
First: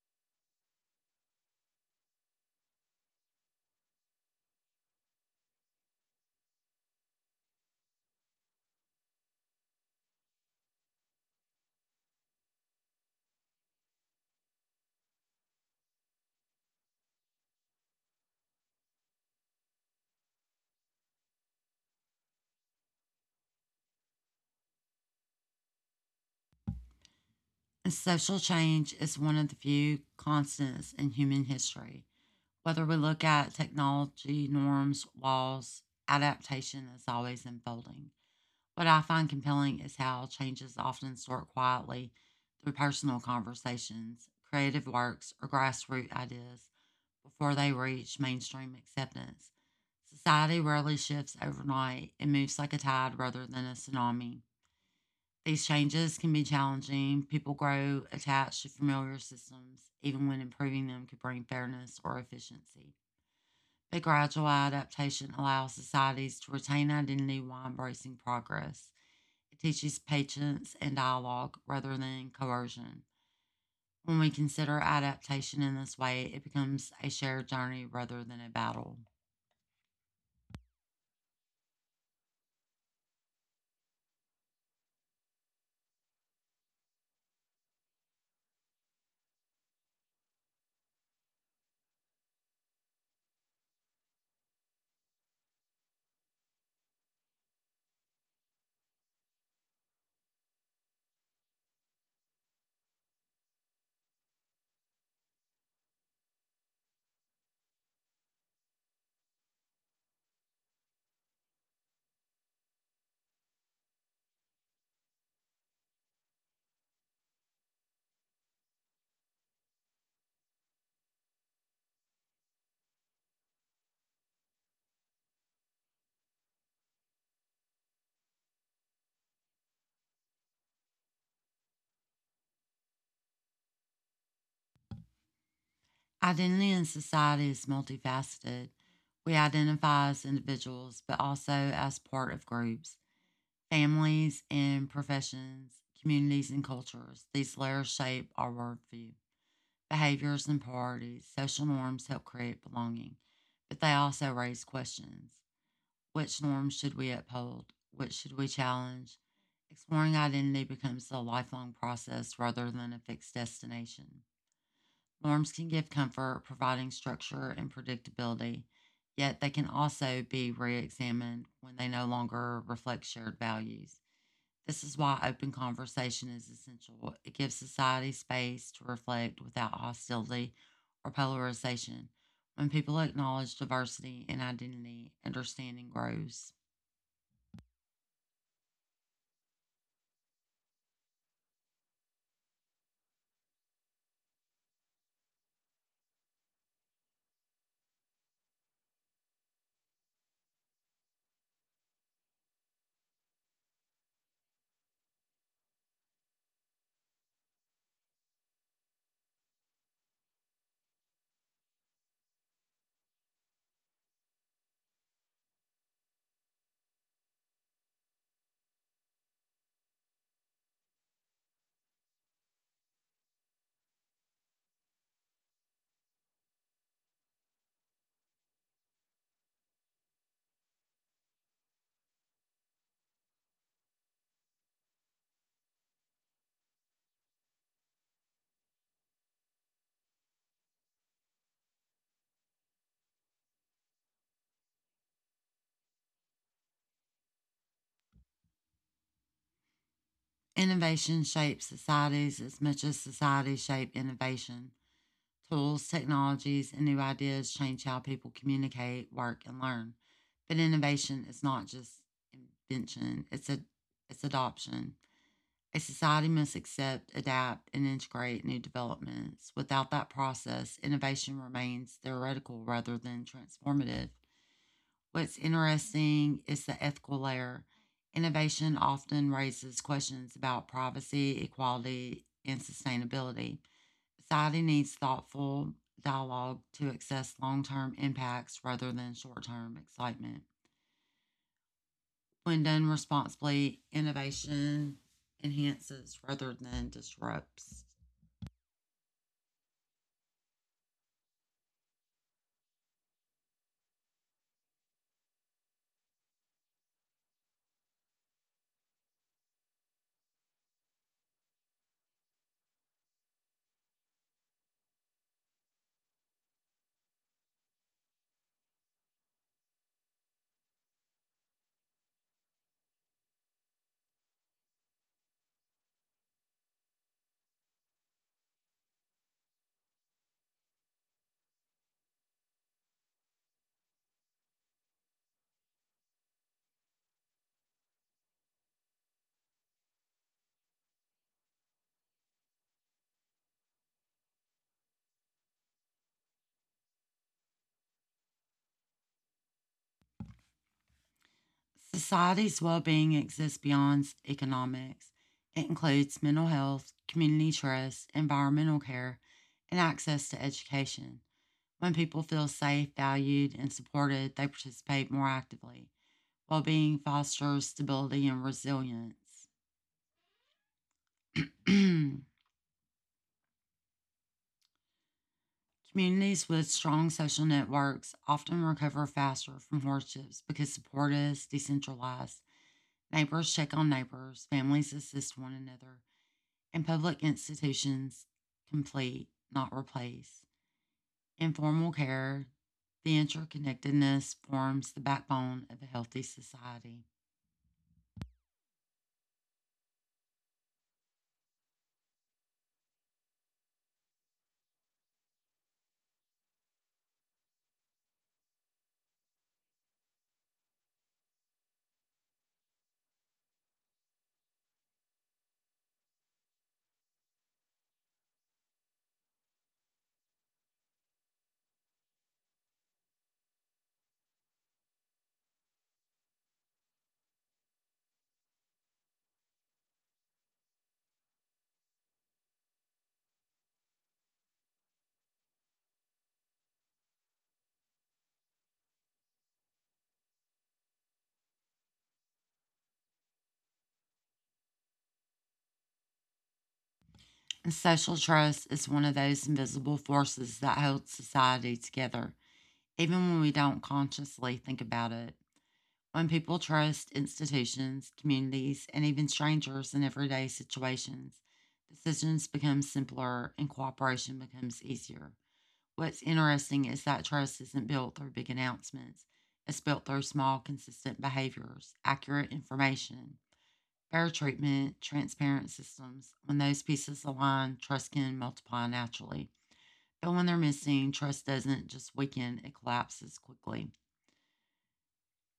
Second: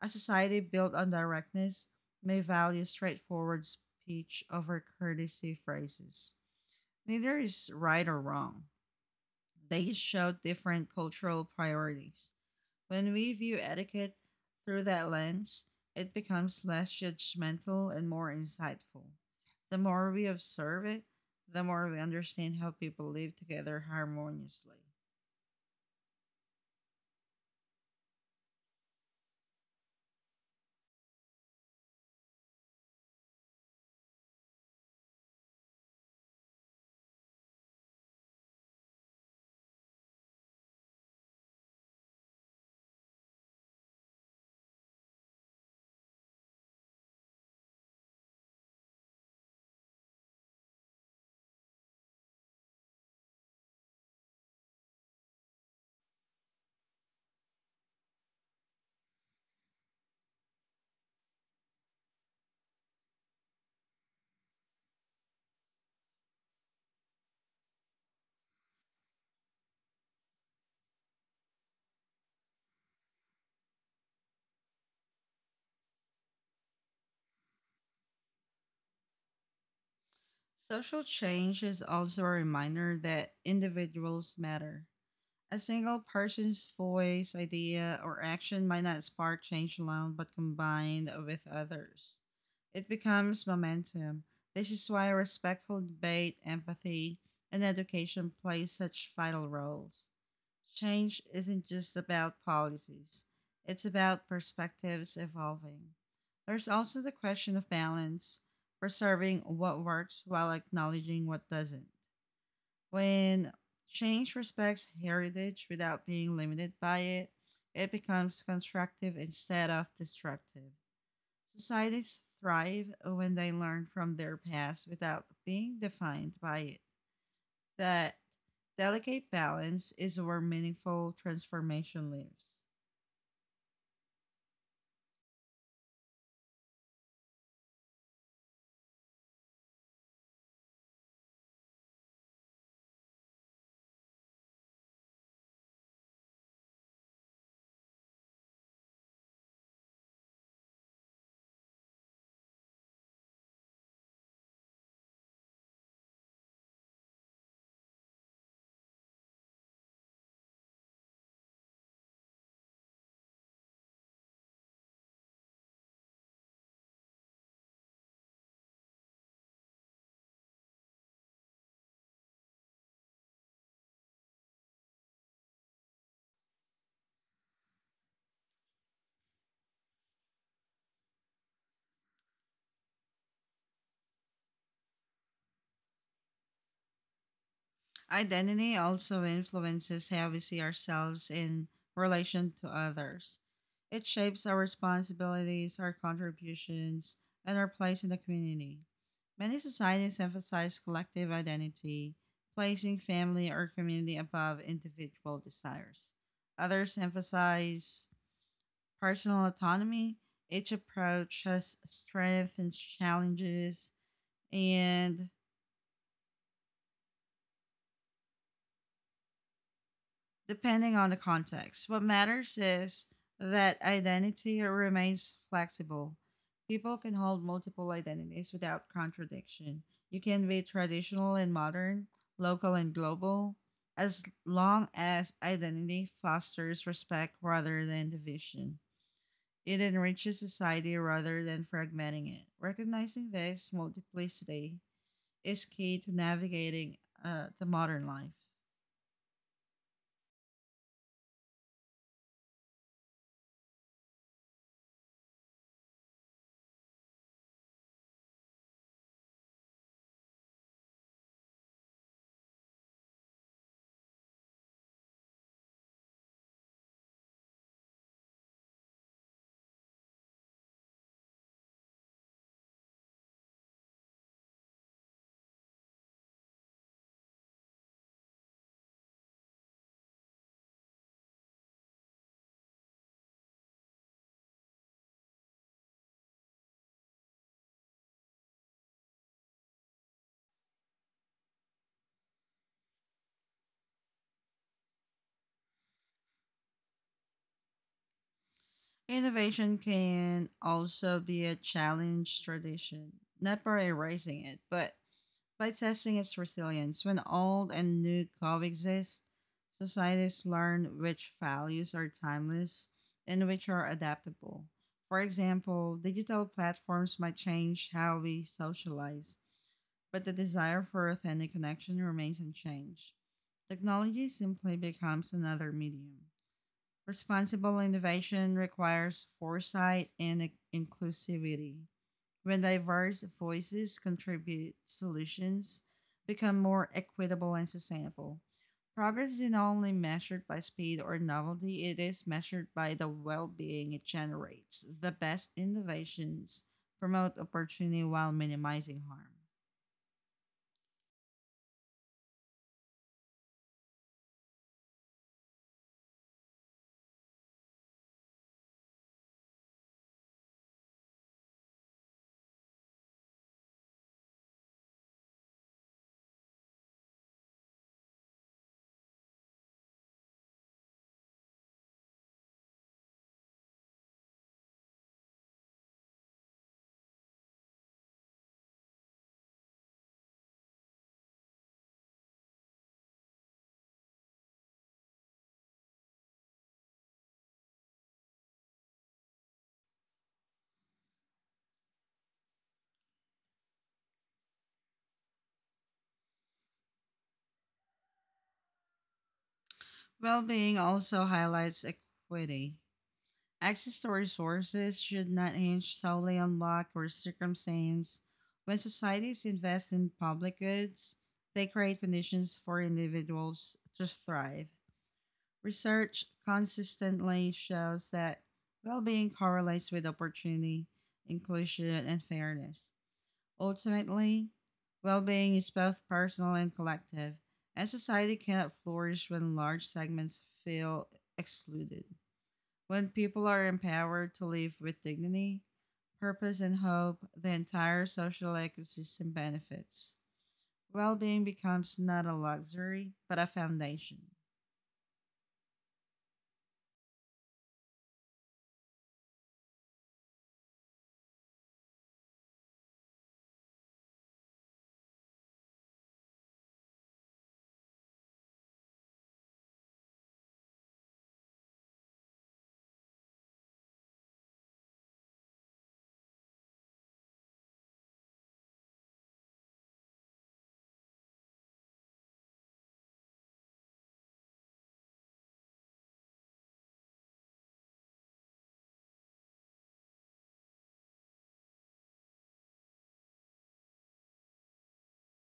A: A society built on directness may value straightforward speech over courtesy phrases. Neither is right or wrong. They show different cultural priorities. When we view etiquette through that lens, it becomes less judgmental and more insightful. The more we observe it, the more we understand how people live together harmoniously.
B: And social change is one of the few constants in human history. Whether we look at technology, norms, laws, adaptation is always unfolding. What I find compelling is how changes often start quietly through personal conversations, creative works, or grassroots ideas before they reach mainstream acceptance. Society rarely shifts overnight, it moves like a tide rather than a tsunami. These changes can be challenging. People grow attached to familiar systems, even when improving them could bring fairness or efficiency. But gradual adaptation allows societies to retain identity while embracing progress. It teaches patience and dialogue rather than coercion. When we consider adaptation in this way, it becomes a shared journey rather than a battle.
A: Social change is also a reminder that individuals matter. A single person's voice, idea, or action might not spark change alone, but combined with others, it becomes momentum. This is why respectful debate, empathy, and education play such vital roles. Change isn't just about policies, it's about perspectives evolving. There's also the question of balance, preserving what works while acknowledging what doesn't. When change respects heritage without being limited by it, it becomes constructive instead of destructive. Societies thrive when they learn from their past without being defined by it. That delicate balance is where meaningful transformation lives.
B: Identity in society is multifaceted. We identify as individuals, but also as part of groups, families, and professions, communities, and cultures. These layers shape our worldview. Behaviors and priorities, social norms help create belonging, but they also raise questions. Which norms should we uphold? Which should we challenge? Exploring identity becomes a lifelong process rather than a fixed destination. Norms can give comfort, providing structure and predictability, yet they can also be re examined when they no longer reflect shared values. This is why open conversation is essential. It gives society space to reflect without hostility or polarization. When people acknowledge diversity and identity, understanding grows.
A: Identity also influences how we see ourselves in relation to others. It shapes our responsibilities, our contributions, and our place in the community. Many societies emphasize collective identity, placing family or community above individual desires. Others emphasize personal autonomy. Each approach has strengths and challenges, and depending on the context. What matters is that identity remains flexible. People can hold multiple identities without contradiction. You can be traditional and modern, local and global, as long as identity fosters respect rather than division. It enriches society rather than fragmenting it. Recognizing this multiplicity is key to navigating the modern life.
B: Innovation shapes societies as much as societies shape innovation. Tools, technologies, and new ideas change how people communicate, work, and learn. But innovation is not just invention, it's adoption. A society must accept, adapt, and integrate new developments. Without that process, innovation remains theoretical rather than transformative. What's interesting is the ethical layer. Innovation often raises questions about privacy, equality, and sustainability. Society needs thoughtful dialogue to assess long term impacts rather than short term excitement. When done responsibly, innovation enhances rather than disrupts.
A: Innovation can also be a challenge tradition, not by erasing it, but by testing its resilience. When old and new coexist, societies learn which values are timeless and which are adaptable. For example, digital platforms might change how we socialize, but the desire for authentic connection remains unchanged. Technology simply becomes another medium. Responsible innovation requires foresight and inclusivity. When diverse voices contribute, solutions become more equitable and sustainable. Progress is not only measured by speed or novelty, it is measured by the well being it generates. The best innovations promote opportunity while minimizing harm.
B: Society's well being exists beyond economics. It includes mental health, community trust, environmental care, and access to education. When people feel safe, valued, and supported, they participate more actively. Well being fosters stability and resilience. <clears throat> Communities with strong social networks often recover faster from hardships because support is decentralized. Neighbors check on neighbors, families assist one another, and public institutions complete, not replace. Informal care, the interconnectedness forms the backbone of a healthy society.
A: Well being also highlights equity. Access to resources should not hinge solely on luck or circumstance. When societies invest in public goods, they create conditions for individuals to thrive. Research consistently shows that well being correlates with opportunity, inclusion, and fairness. Ultimately, well being is both personal and collective, and society cannot flourish when large segments feel excluded. When people are empowered to live with dignity, purpose, and hope, the entire social ecosystem benefits. Well being becomes not a luxury, but a foundation.
B: And social trust is one of those invisible forces that holds society together, even when we don't consciously think about it. When people trust institutions, communities, and even strangers in everyday situations, decisions become simpler and cooperation becomes easier. What's interesting is that trust isn't built through big announcements. It's built through small, consistent behaviors, accurate information, fair treatment, transparent systems. When those pieces align, trust can multiply naturally. But when they're missing, trust doesn't just weaken, it collapses quickly.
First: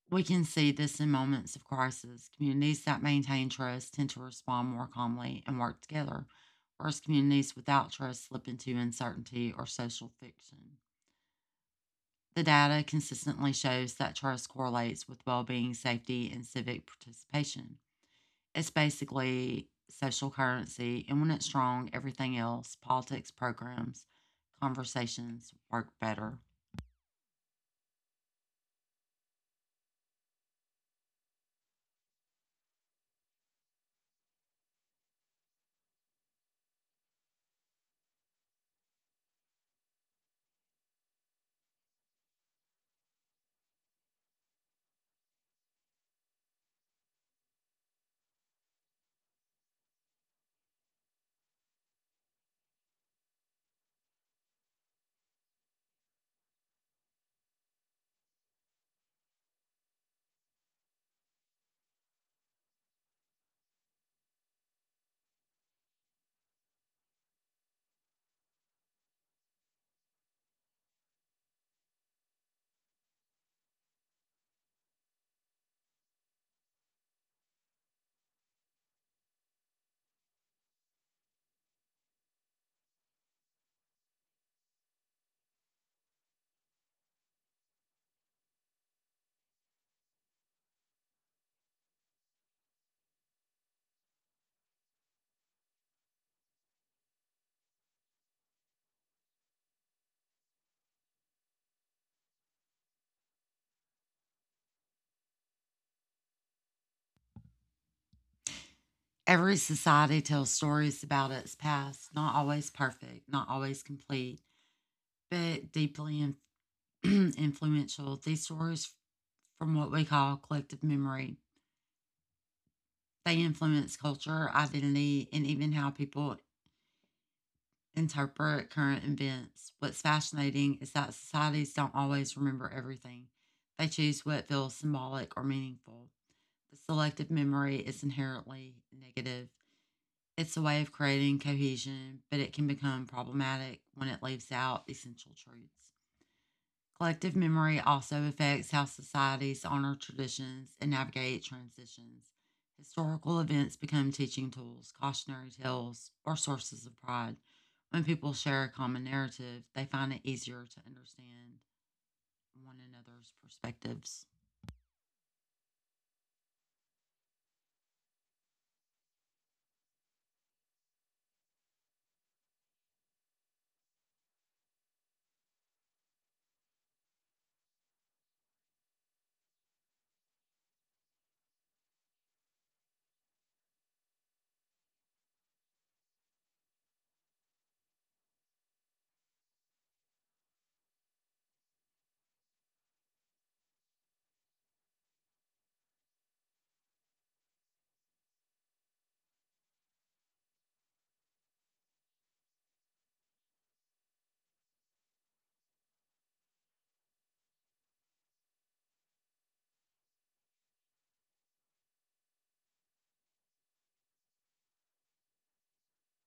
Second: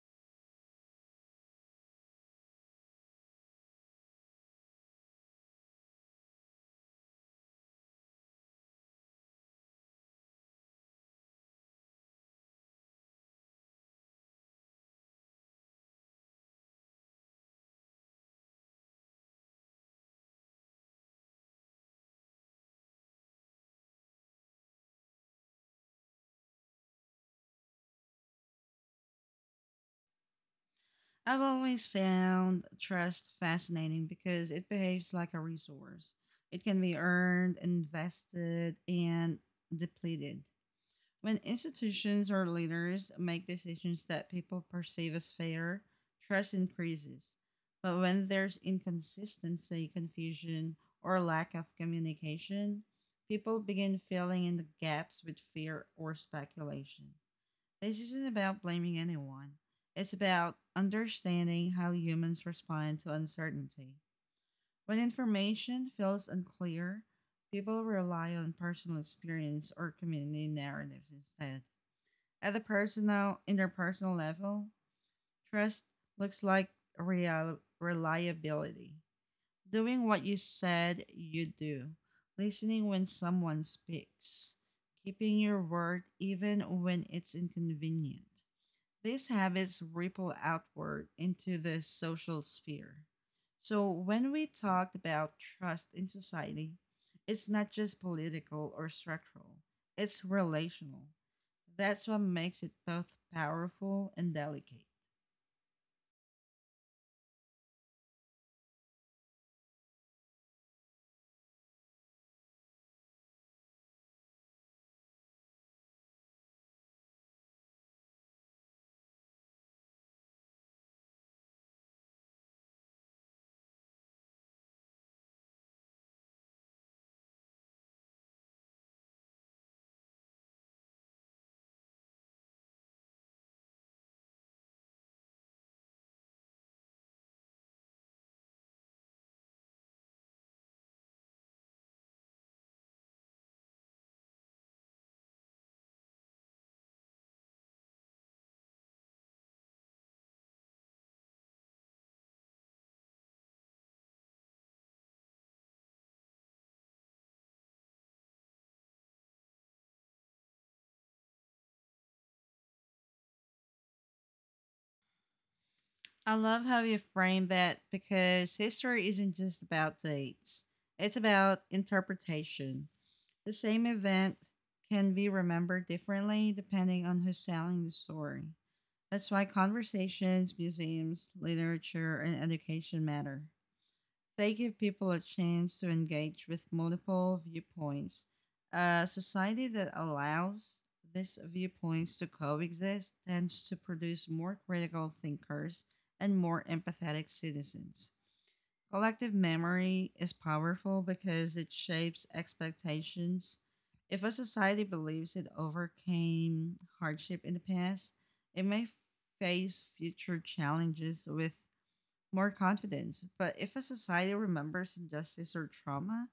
B: We can see this in moments of crisis. Communities that maintain trust tend to respond more calmly and work together, whereas communities without trust slip into uncertainty or social fiction. The data consistently shows that trust correlates with well being, safety, and civic participation. It's basically social currency, and when it's strong, everything else politics, programs, conversations work better.
A: I've always found trust fascinating because it behaves like a resource. It can be earned, invested, and depleted. When institutions or leaders make decisions that people perceive as fair, trust increases. But when there's inconsistency, confusion, or lack of communication, people begin filling in the gaps with fear or speculation. This isn't about blaming anyone, it's about understanding how humans respond to uncertainty. When information feels unclear, people rely on personal experience or community narratives instead. At the personal, interpersonal level, trust looks like real, reliability. Doing what you said you do, listening when someone speaks, keeping your word even when it's inconvenient, these habits ripple outward into the social sphere. So, when we talked about trust in society, it's not just political or structural, it's relational. That's what makes it both powerful and delicate.
B: Every society tells stories about its past, not always perfect, not always complete, but deeply <clears throat> influential. These stories from what we call collective memory. They influence culture, identity, and even how people interpret current events. What's fascinating is that societies don't always remember everything, they choose what feels symbolic or meaningful. The selective memory is inherently negative. It's a way of creating cohesion, but it can become problematic when it leaves out essential truths. Collective memory also affects how societies honor traditions and navigate transitions. Historical events become teaching tools, cautionary tales, or sources of pride. When people share a common narrative, they find it easier to understand one another's perspectives.
A: I love how you frame that because history isn't just about dates, it's about interpretation. The same event can be remembered differently depending on who's telling the story. That's why conversations, museums, literature, and education matter. They give people a chance to engage with multiple viewpoints. A society that allows these viewpoints to coexist tends to produce more critical thinkers and more empathetic citizens. Collective memory is powerful because it shapes expectations. If a society believes it overcame hardship in the past, it may face future challenges with more confidence. But if a society remembers injustice or trauma,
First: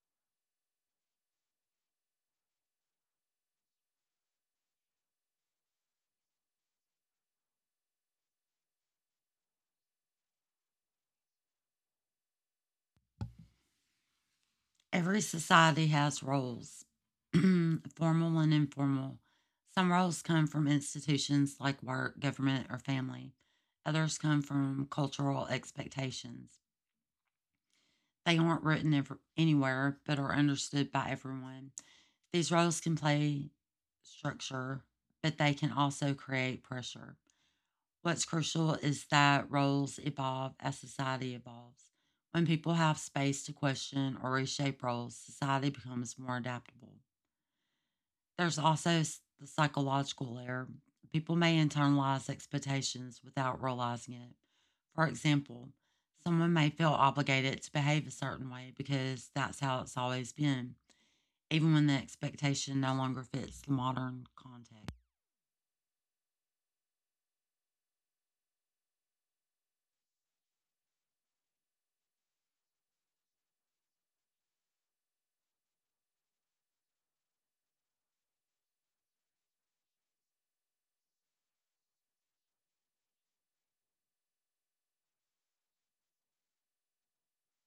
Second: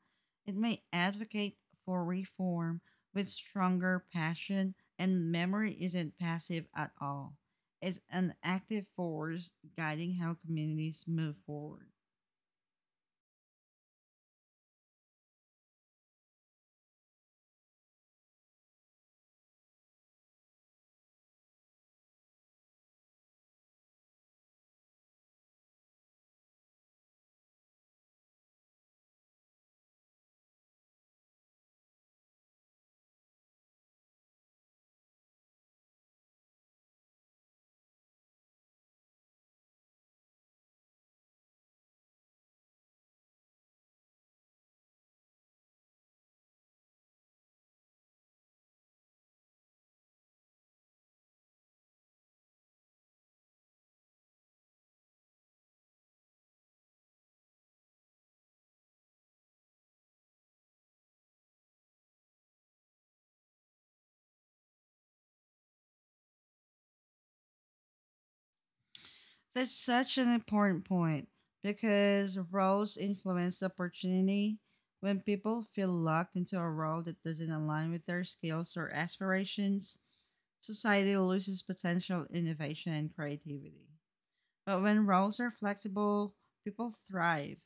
A: it may advocate for reform with stronger passion, and memory isn't passive at all. It's an active force guiding how communities move forward.
B: Every society has roles, <clears throat> formal and informal. Some roles come from institutions like work, government, or family, others come from cultural expectations. They aren't written ever, anywhere, but are understood by everyone. These roles can play structure, but they can also create pressure. What's crucial is that roles evolve as society evolves. When people have space to question or reshape roles, society becomes more adaptable. There's also the psychological layer. People may internalize expectations without realizing it. For example, someone may feel obligated to behave a certain way because that's how it's always been, even when the expectation no longer fits the modern context.
A: That's such an important point because roles influence opportunity. When people feel locked into a role that doesn't align with their skills or aspirations, society loses potential innovation and creativity. But when roles are flexible, people thrive.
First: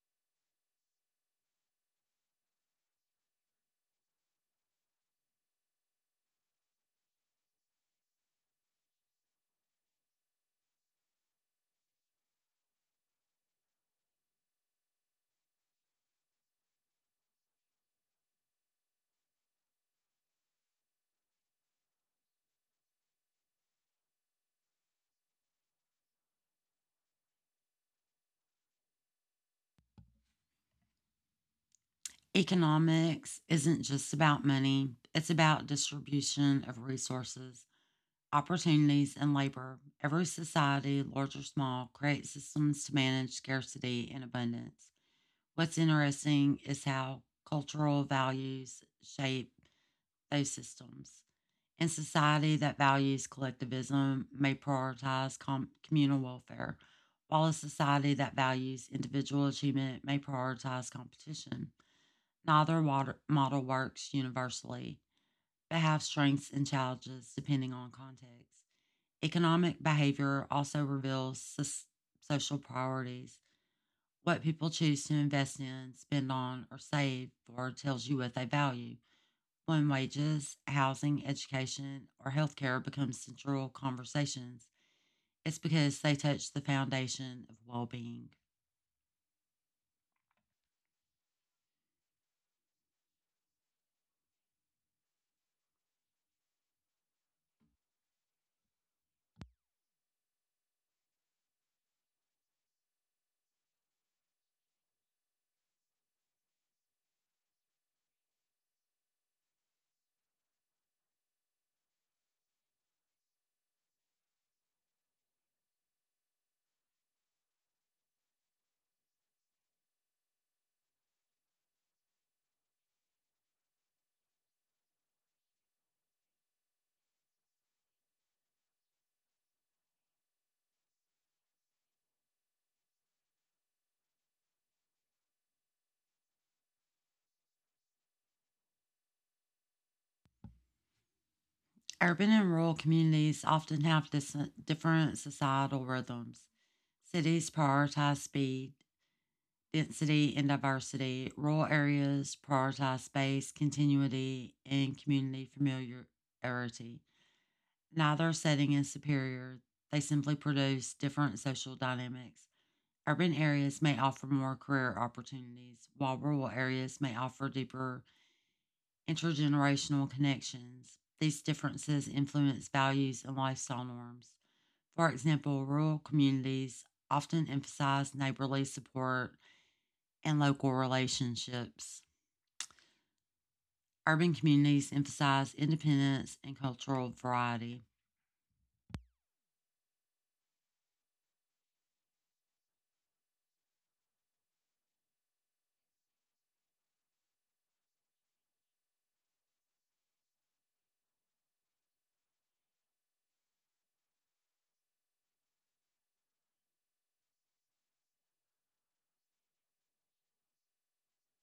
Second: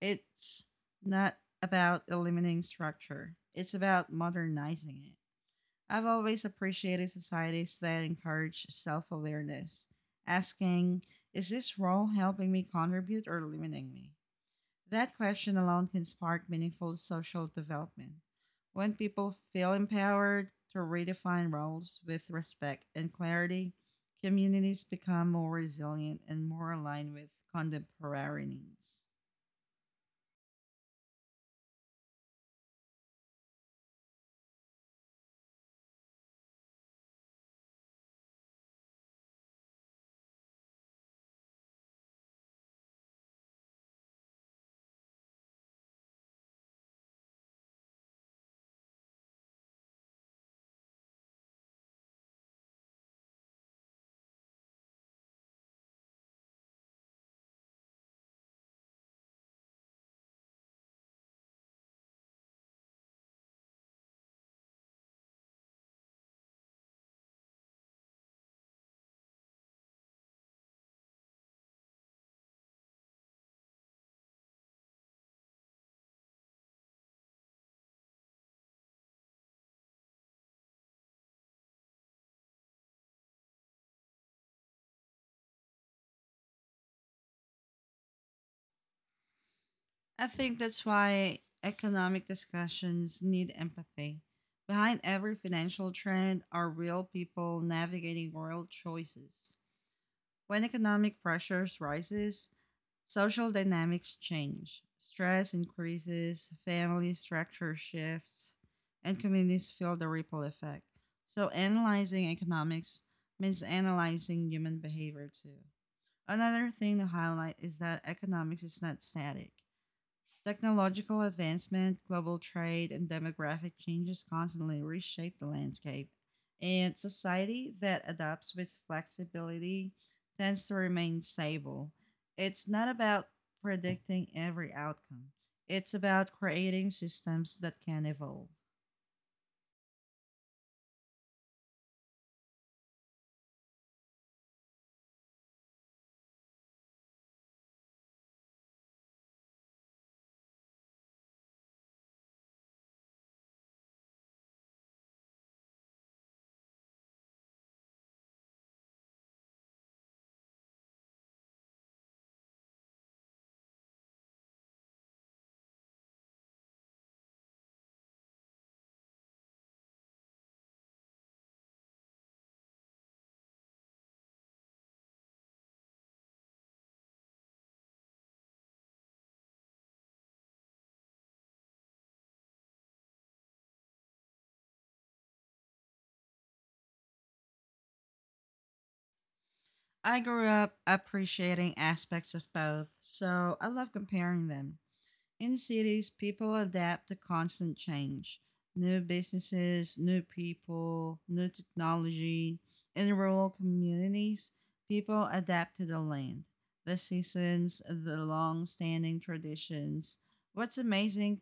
A: It's not about eliminating structure, it's about modernizing it. I've always appreciated societies that encourage self awareness, asking, is this role helping me contribute or limiting me? That question alone can spark meaningful social development. When people feel empowered to redefine roles with respect and clarity, communities become more resilient and more aligned with contemporary needs.
B: Economics isn't just about money, it's about distribution of resources, opportunities, and labor. Every society, large or small, creates systems to manage scarcity and abundance. What's interesting is how cultural values shape those systems. In society that values collectivism may prioritize communal welfare, while a society that values individual achievement may prioritize competition. Neither model works universally, but have strengths and challenges depending on context. Economic behavior also reveals social priorities. What people choose to invest in, spend on, or save for tells you what they value. When wages, housing, education, or healthcare become central conversations, it's because they touch the foundation of well being.
A: I think that's why economic discussions need empathy. Behind every financial trend are real people navigating real choices. When economic pressures rises, social dynamics change. Stress increases, family structure shifts, and communities feel the ripple effect. So analyzing economics means analyzing human behavior too. Another thing to highlight is that economics is not static. Technological advancement, global trade, and demographic changes constantly reshape the landscape, and society that adapts with flexibility tends to remain stable. It's not about predicting every outcome, it's about creating systems that can evolve.
B: Urban and rural communities often have different societal rhythms. Cities prioritize speed, density, and diversity. Rural areas prioritize space, continuity, and community familiarity. Neither setting is superior. They simply produce different social dynamics. Urban areas may offer more career opportunities, while rural areas may offer deeper intergenerational connections. These differences influence values and lifestyle norms. For example, rural communities often emphasize neighborly support and local relationships. Urban communities emphasize independence and cultural variety.
A: I grew up appreciating aspects of both, so I love comparing them. In cities, people adapt to constant change new businesses, new people, new technology. In rural communities, people adapt to the land, the seasons, the long standing traditions. What's amazing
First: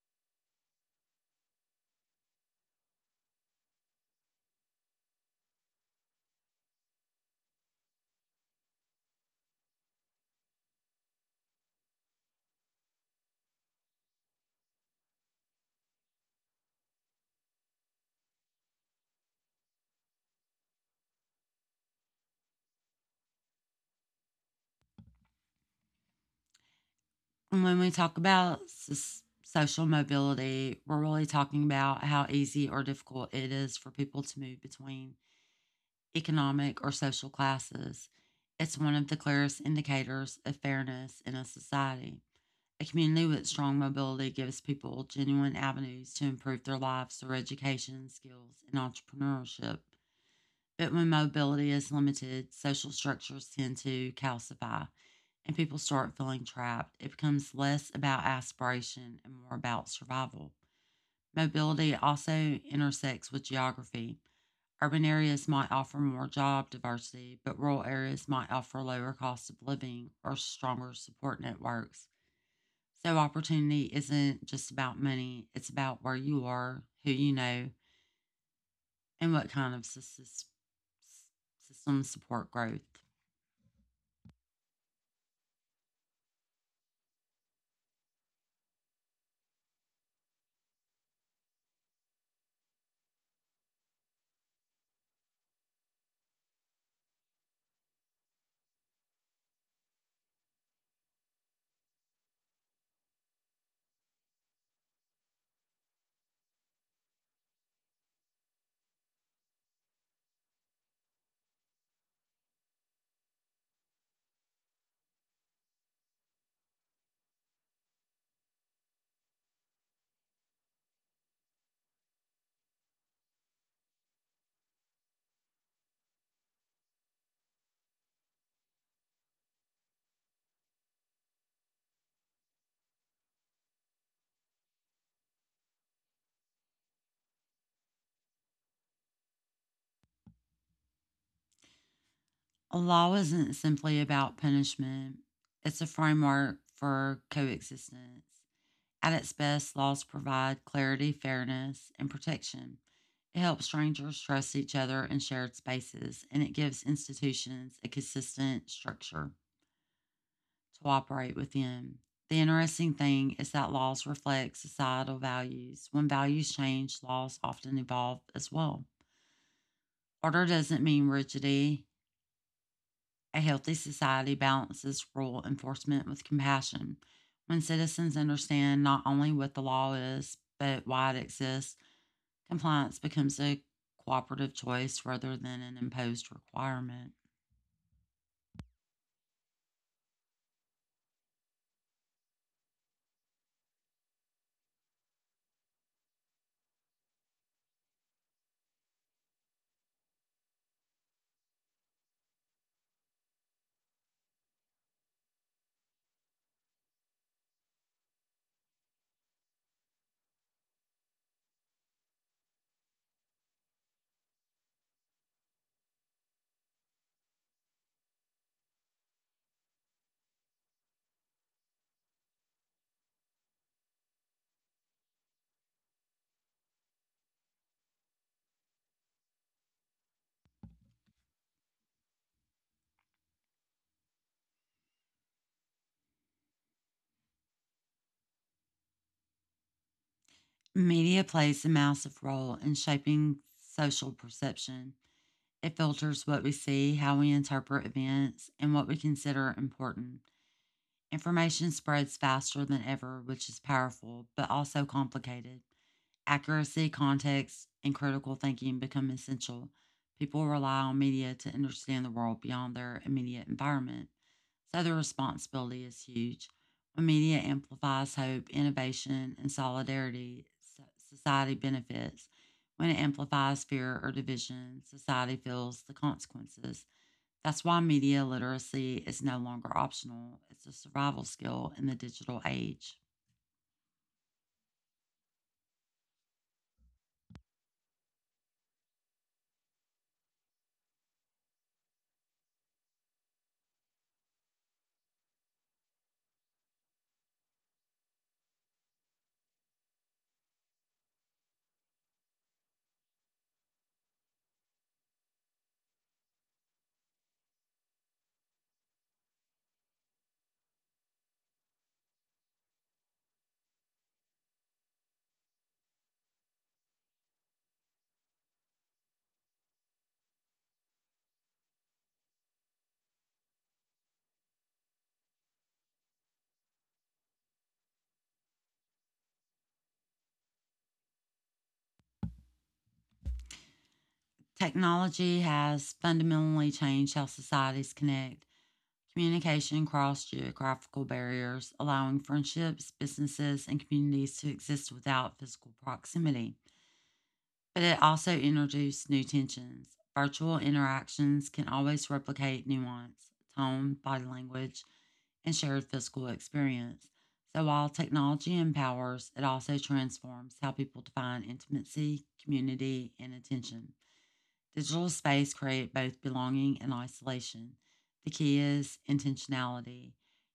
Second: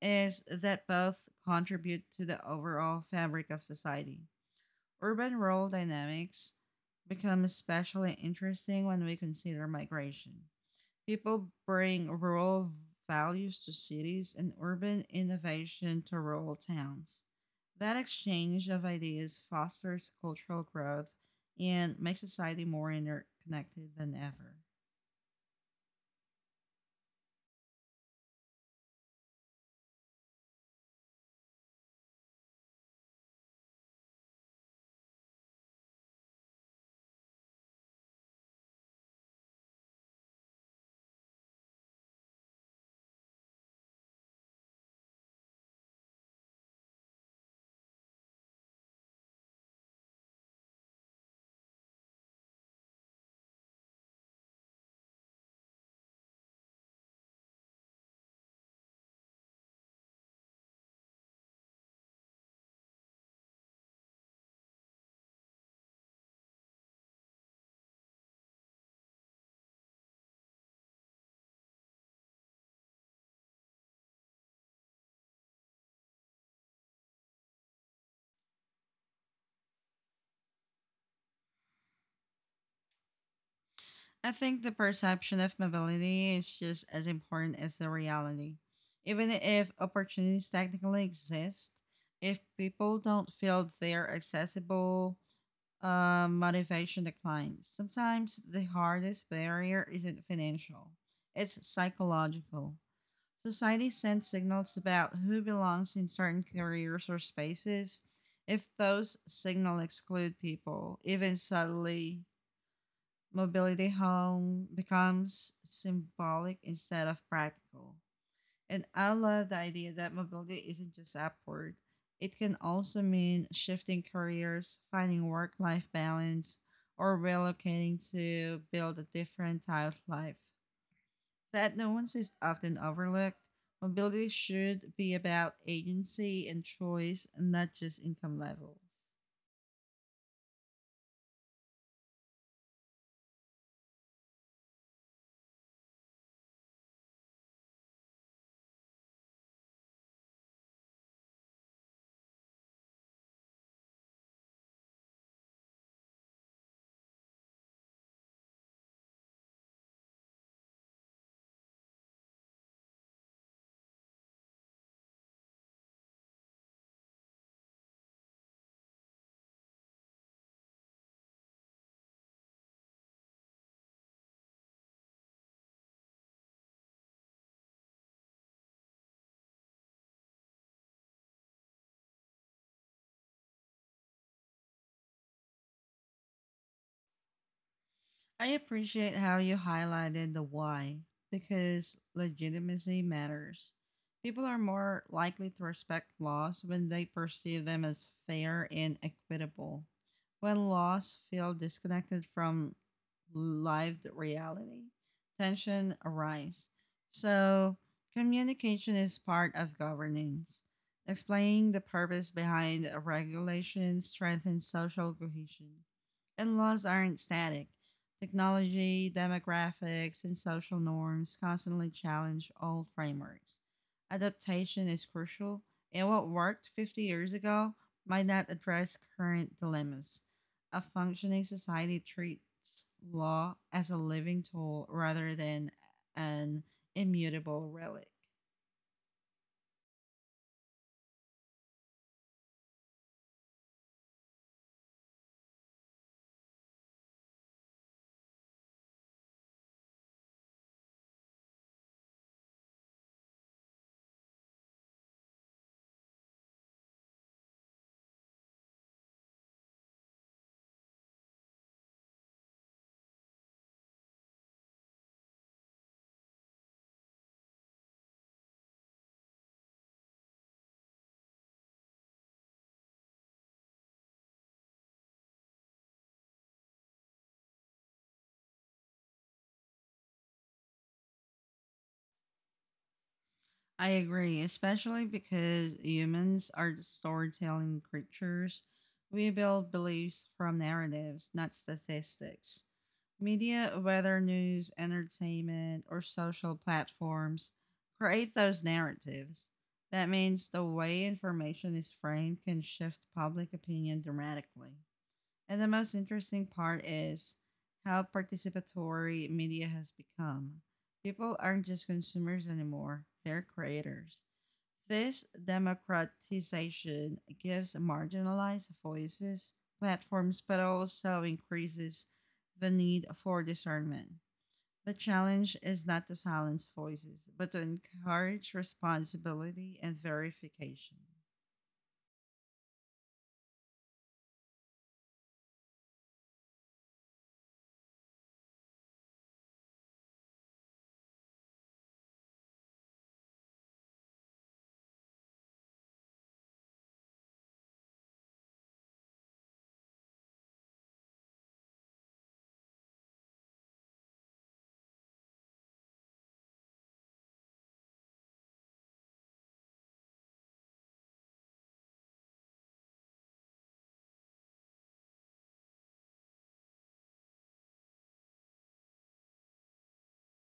A: is that both contribute to the overall fabric of society. Urban rural dynamics become especially interesting when we consider migration. People bring rural values to cities and urban innovation to rural towns. That exchange of ideas fosters cultural growth and makes society more interconnected than ever.
B: When we talk about social mobility, we're really talking about how easy or difficult it is for people to move between economic or social classes. It's one of the clearest indicators of fairness in a society. A community with strong mobility gives people genuine avenues to improve their lives through education, skills, and entrepreneurship. But when mobility is limited, social structures tend to calcify and people start feeling trapped. It becomes less about aspiration and more about survival. Mobility also intersects with geography. Urban areas might offer more job diversity, but rural areas might offer lower cost of living or stronger support networks. So, opportunity isn't just about money, it's about where you are, who you know, and what kind of system support growth.
A: I think the perception of mobility is just as important as the reality. Even if opportunities technically exist, if people don't feel they're accessible, motivation declines. Sometimes the hardest barrier isn't financial, it's psychological. Society sends signals about who belongs in certain careers or spaces. If those signals exclude people, even subtly, mobility home becomes symbolic instead of practical. And I love the idea that mobility isn't just upward. It can also mean shifting careers, finding work life balance, or relocating to build a different type of life. That nuance is often overlooked. Mobility should be about agency and choice, not just income levels.
B: Law isn't simply about punishment, it's a framework for coexistence. At its best, laws provide clarity, fairness, and protection. It helps strangers trust each other in shared spaces, and it gives institutions a consistent structure to operate within. The interesting thing is that laws reflect societal values. When values change, laws often evolve as well. Order doesn't mean rigidity. A healthy society balances rule enforcement with compassion. When citizens understand not only what the law is, but why it exists, compliance becomes a cooperative choice rather than an imposed requirement.
A: I appreciate how you highlighted the why because legitimacy matters. People are more likely to respect laws when they perceive them as fair and equitable. When laws feel disconnected from lived reality, tension arises. So, communication is part of governance. Explaining the purpose behind a regulation strengthens social cohesion. And laws aren't static. Technology, demographics, and social norms constantly challenge old frameworks. Adaptation is crucial, and what worked 50 years ago might not address current dilemmas. A functioning society treats law as a living tool rather than an immutable relic.
B: Media plays a massive role in shaping social perception. It filters what we see, how we interpret events, and what we consider important. Information spreads faster than ever, which is powerful, but also complicated. Accuracy, context, and critical thinking become essential. People rely on media to understand the world beyond their immediate environment, so their responsibility is huge. When media amplifies hope, innovation, and solidarity, society benefits. When it amplifies fear or division, society feels the consequences. That's why media literacy is no longer optional, it's a survival skill in the digital age.
A: I agree, especially because humans are storytelling creatures. We build beliefs from narratives, not statistics. Media, whether news, entertainment, or social platforms, create those narratives. That means the way information is framed can shift public opinion dramatically. And the most interesting part is how participatory media has become. People aren't just consumers anymore, they're creators. This democratization gives marginalized voices platforms, but also increases the need for discernment. The challenge is not to silence voices, but to encourage responsibility and verification.
B: Technology has fundamentally changed how societies connect. Communication crossed geographical barriers, allowing friendships, businesses, and communities to exist without physical proximity. But it also introduced new tensions. Virtual interactions can always replicate nuance, tone, body language, and shared physical experience. So while technology empowers, it also transforms how people define intimacy, community, and attention. Digital space create both belonging and isolation. The key is intentionality,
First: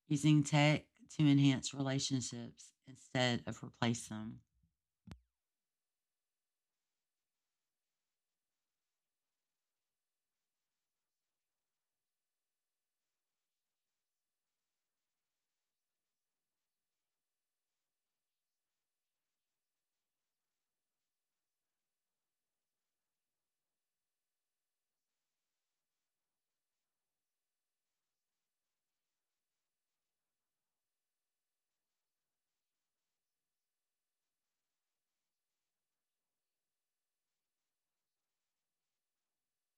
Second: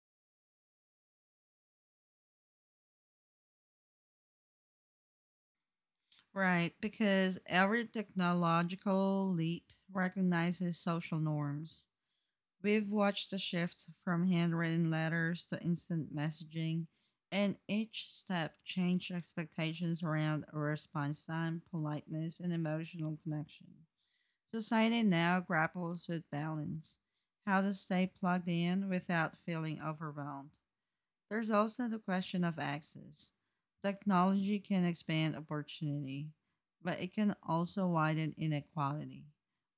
B: using tech to enhance relationships instead of replace them.
A: Right, because every technological leap recognizes social norms. We've watched the shifts from handwritten letters to instant messaging, and each step changed expectations around response time, politeness, and emotional connection. Society now grapples with balance, how to stay plugged in without feeling overwhelmed. There's also the question of access. Technology can expand opportunity, but it can also widen inequality.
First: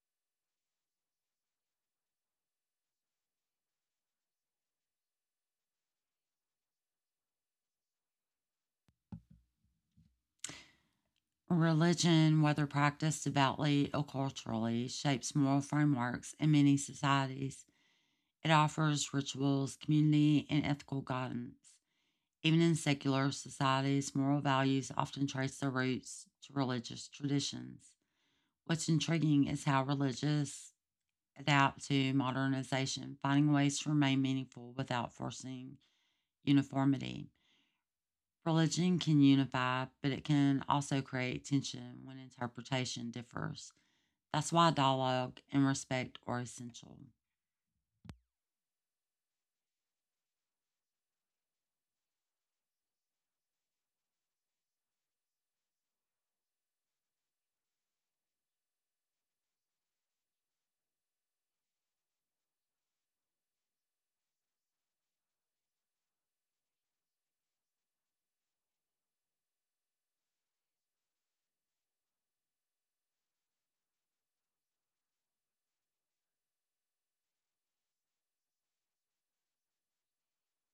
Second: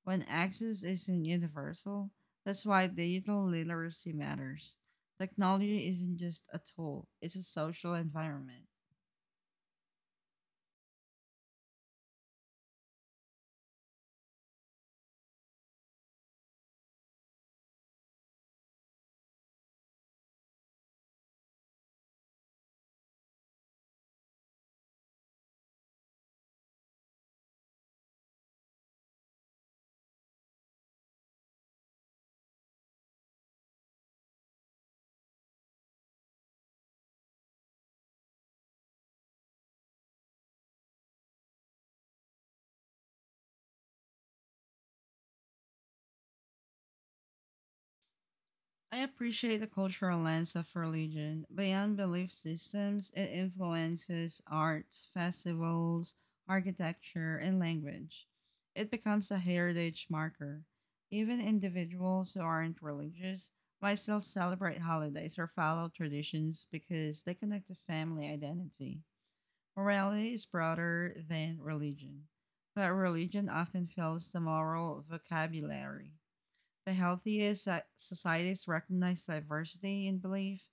A: When access isn't universal, that's why digital literacy matters. Technology isn't just a tool, it's a social environment.
B: Religion, whether practiced devoutly or culturally, shapes moral frameworks in many societies. It offers rituals, community, and ethical guidance. Even in secular societies, moral values often trace their roots to religious traditions. What's intriguing is how religious adapt to modernization, finding ways to remain meaningful without forcing uniformity. Religion can unify, but it can also create tension when interpretation differs. That's why dialogue and respect are essential.
A: I appreciate the cultural lens of religion. Beyond belief systems, it influences arts, festivals, architecture, and language. It becomes a heritage marker. Even individuals who aren't religious might still celebrate holidays or follow traditions because they connect to family identity. Morality is broader than religion, but religion often fills the moral vocabulary. The healthiest societies recognize diversity in belief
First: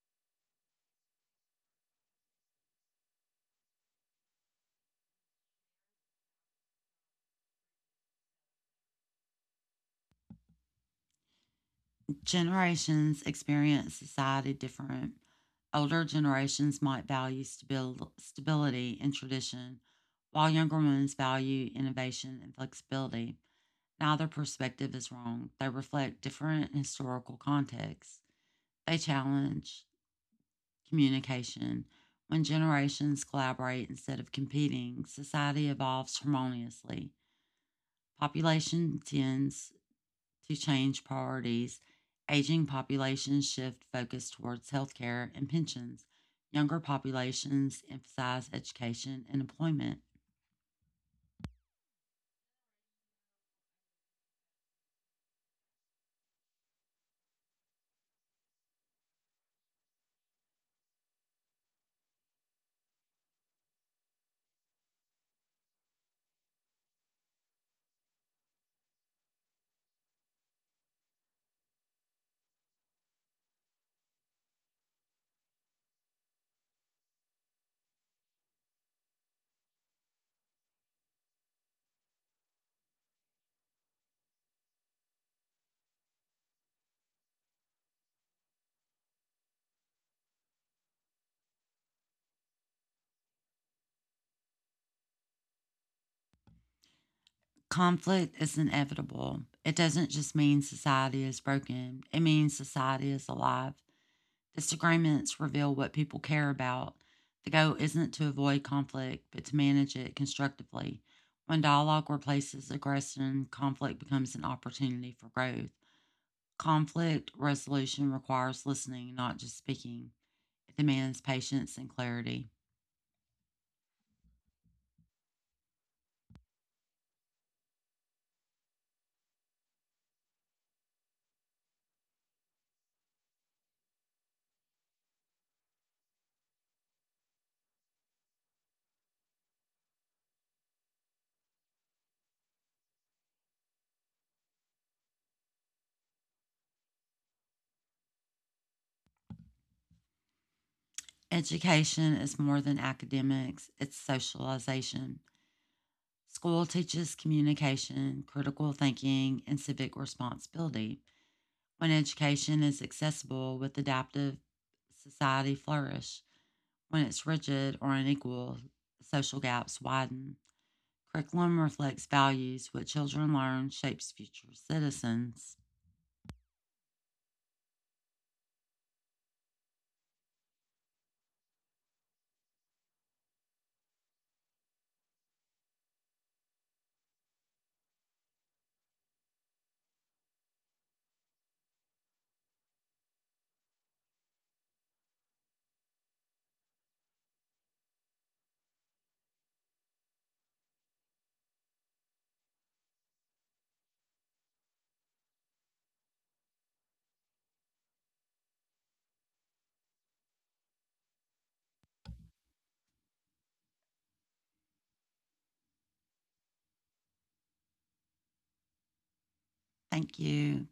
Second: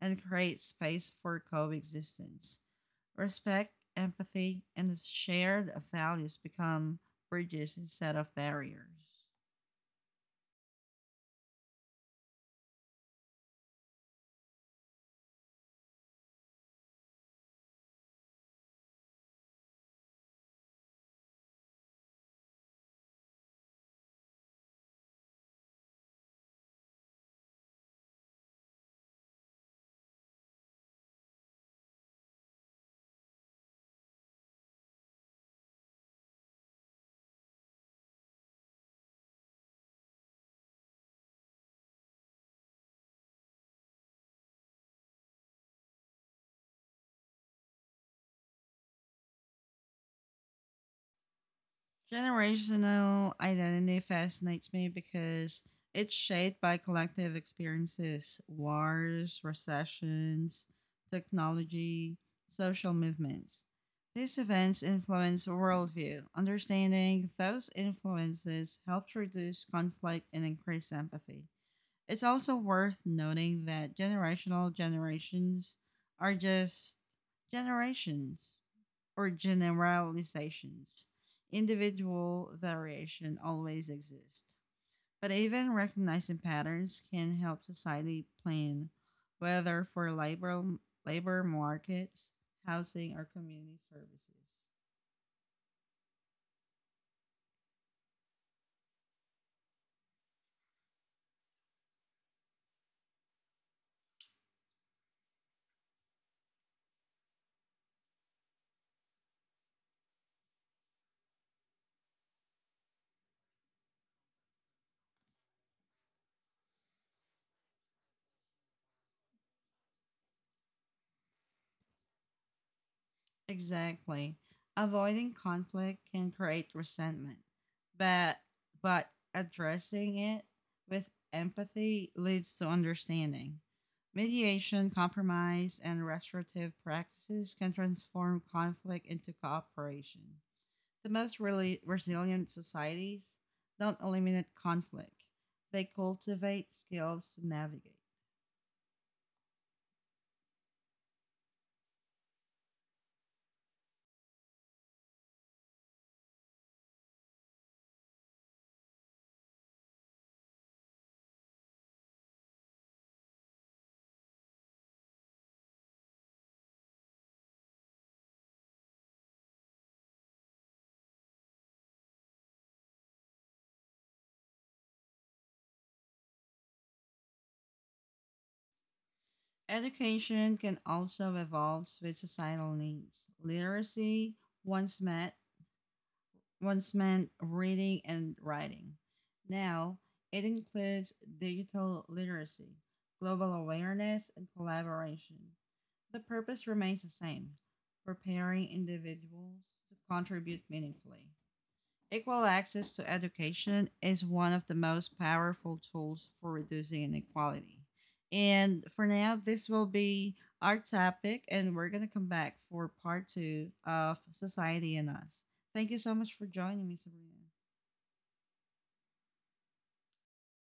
A: and create space for coexistence. Respect, empathy, and shared values become bridges instead of barriers.
B: Generations experience society different. Older generations might value stability and tradition, while younger ones value innovation and flexibility. Neither perspective is wrong. They reflect different historical contexts. They challenge communication. When generations collaborate instead of competing, society evolves harmoniously. Population tends to change priorities. Aging populations shift focus towards healthcare and pensions. Younger populations emphasize education and employment.
A: Generational identity fascinates me because it's shaped by collective experiences, wars, recessions, technology, social movements. These events influence worldview. Understanding those influences helps reduce conflict and increase empathy. It's also worth noting that generational generations are just generations or generalizations. Individual variation always exists, but even recognizing patterns can help society plan, whether for labor markets, housing, or community services.
B: Conflict is inevitable. It doesn't just mean society is broken, it means society is alive. Disagreements reveal what people care about. The goal isn't to avoid conflict, but to manage it constructively. When dialogue replaces aggression, conflict becomes an opportunity for growth. Conflict resolution requires listening, not just speaking. It demands patience and clarity.
A: Exactly. Avoiding conflict can create resentment, but but addressing it with empathy leads to understanding. Mediation, compromise, and restorative practices can transform conflict into cooperation. The most really resilient societies don't eliminate conflict. They cultivate skills to navigate.
B: Education is more than academics, it's socialization. School teaches communication, critical thinking, and civic responsibility. When education is accessible with adaptive society flourish. When it's rigid or unequal, social gaps widen. Curriculum reflects values. What children learn shapes future citizens.
A: Education can also evolve with societal needs. Literacy once meant once meant reading and writing. Now it includes digital literacy, global awareness, and collaboration. The purpose remains the same, preparing individuals to contribute meaningfully. Equal access to education is one of the most powerful tools for reducing inequality. And for now, this will be our topic, and we're going to come back for part two of Society and Us. Thank you so much for joining me, Sabrina.
B: Thank you.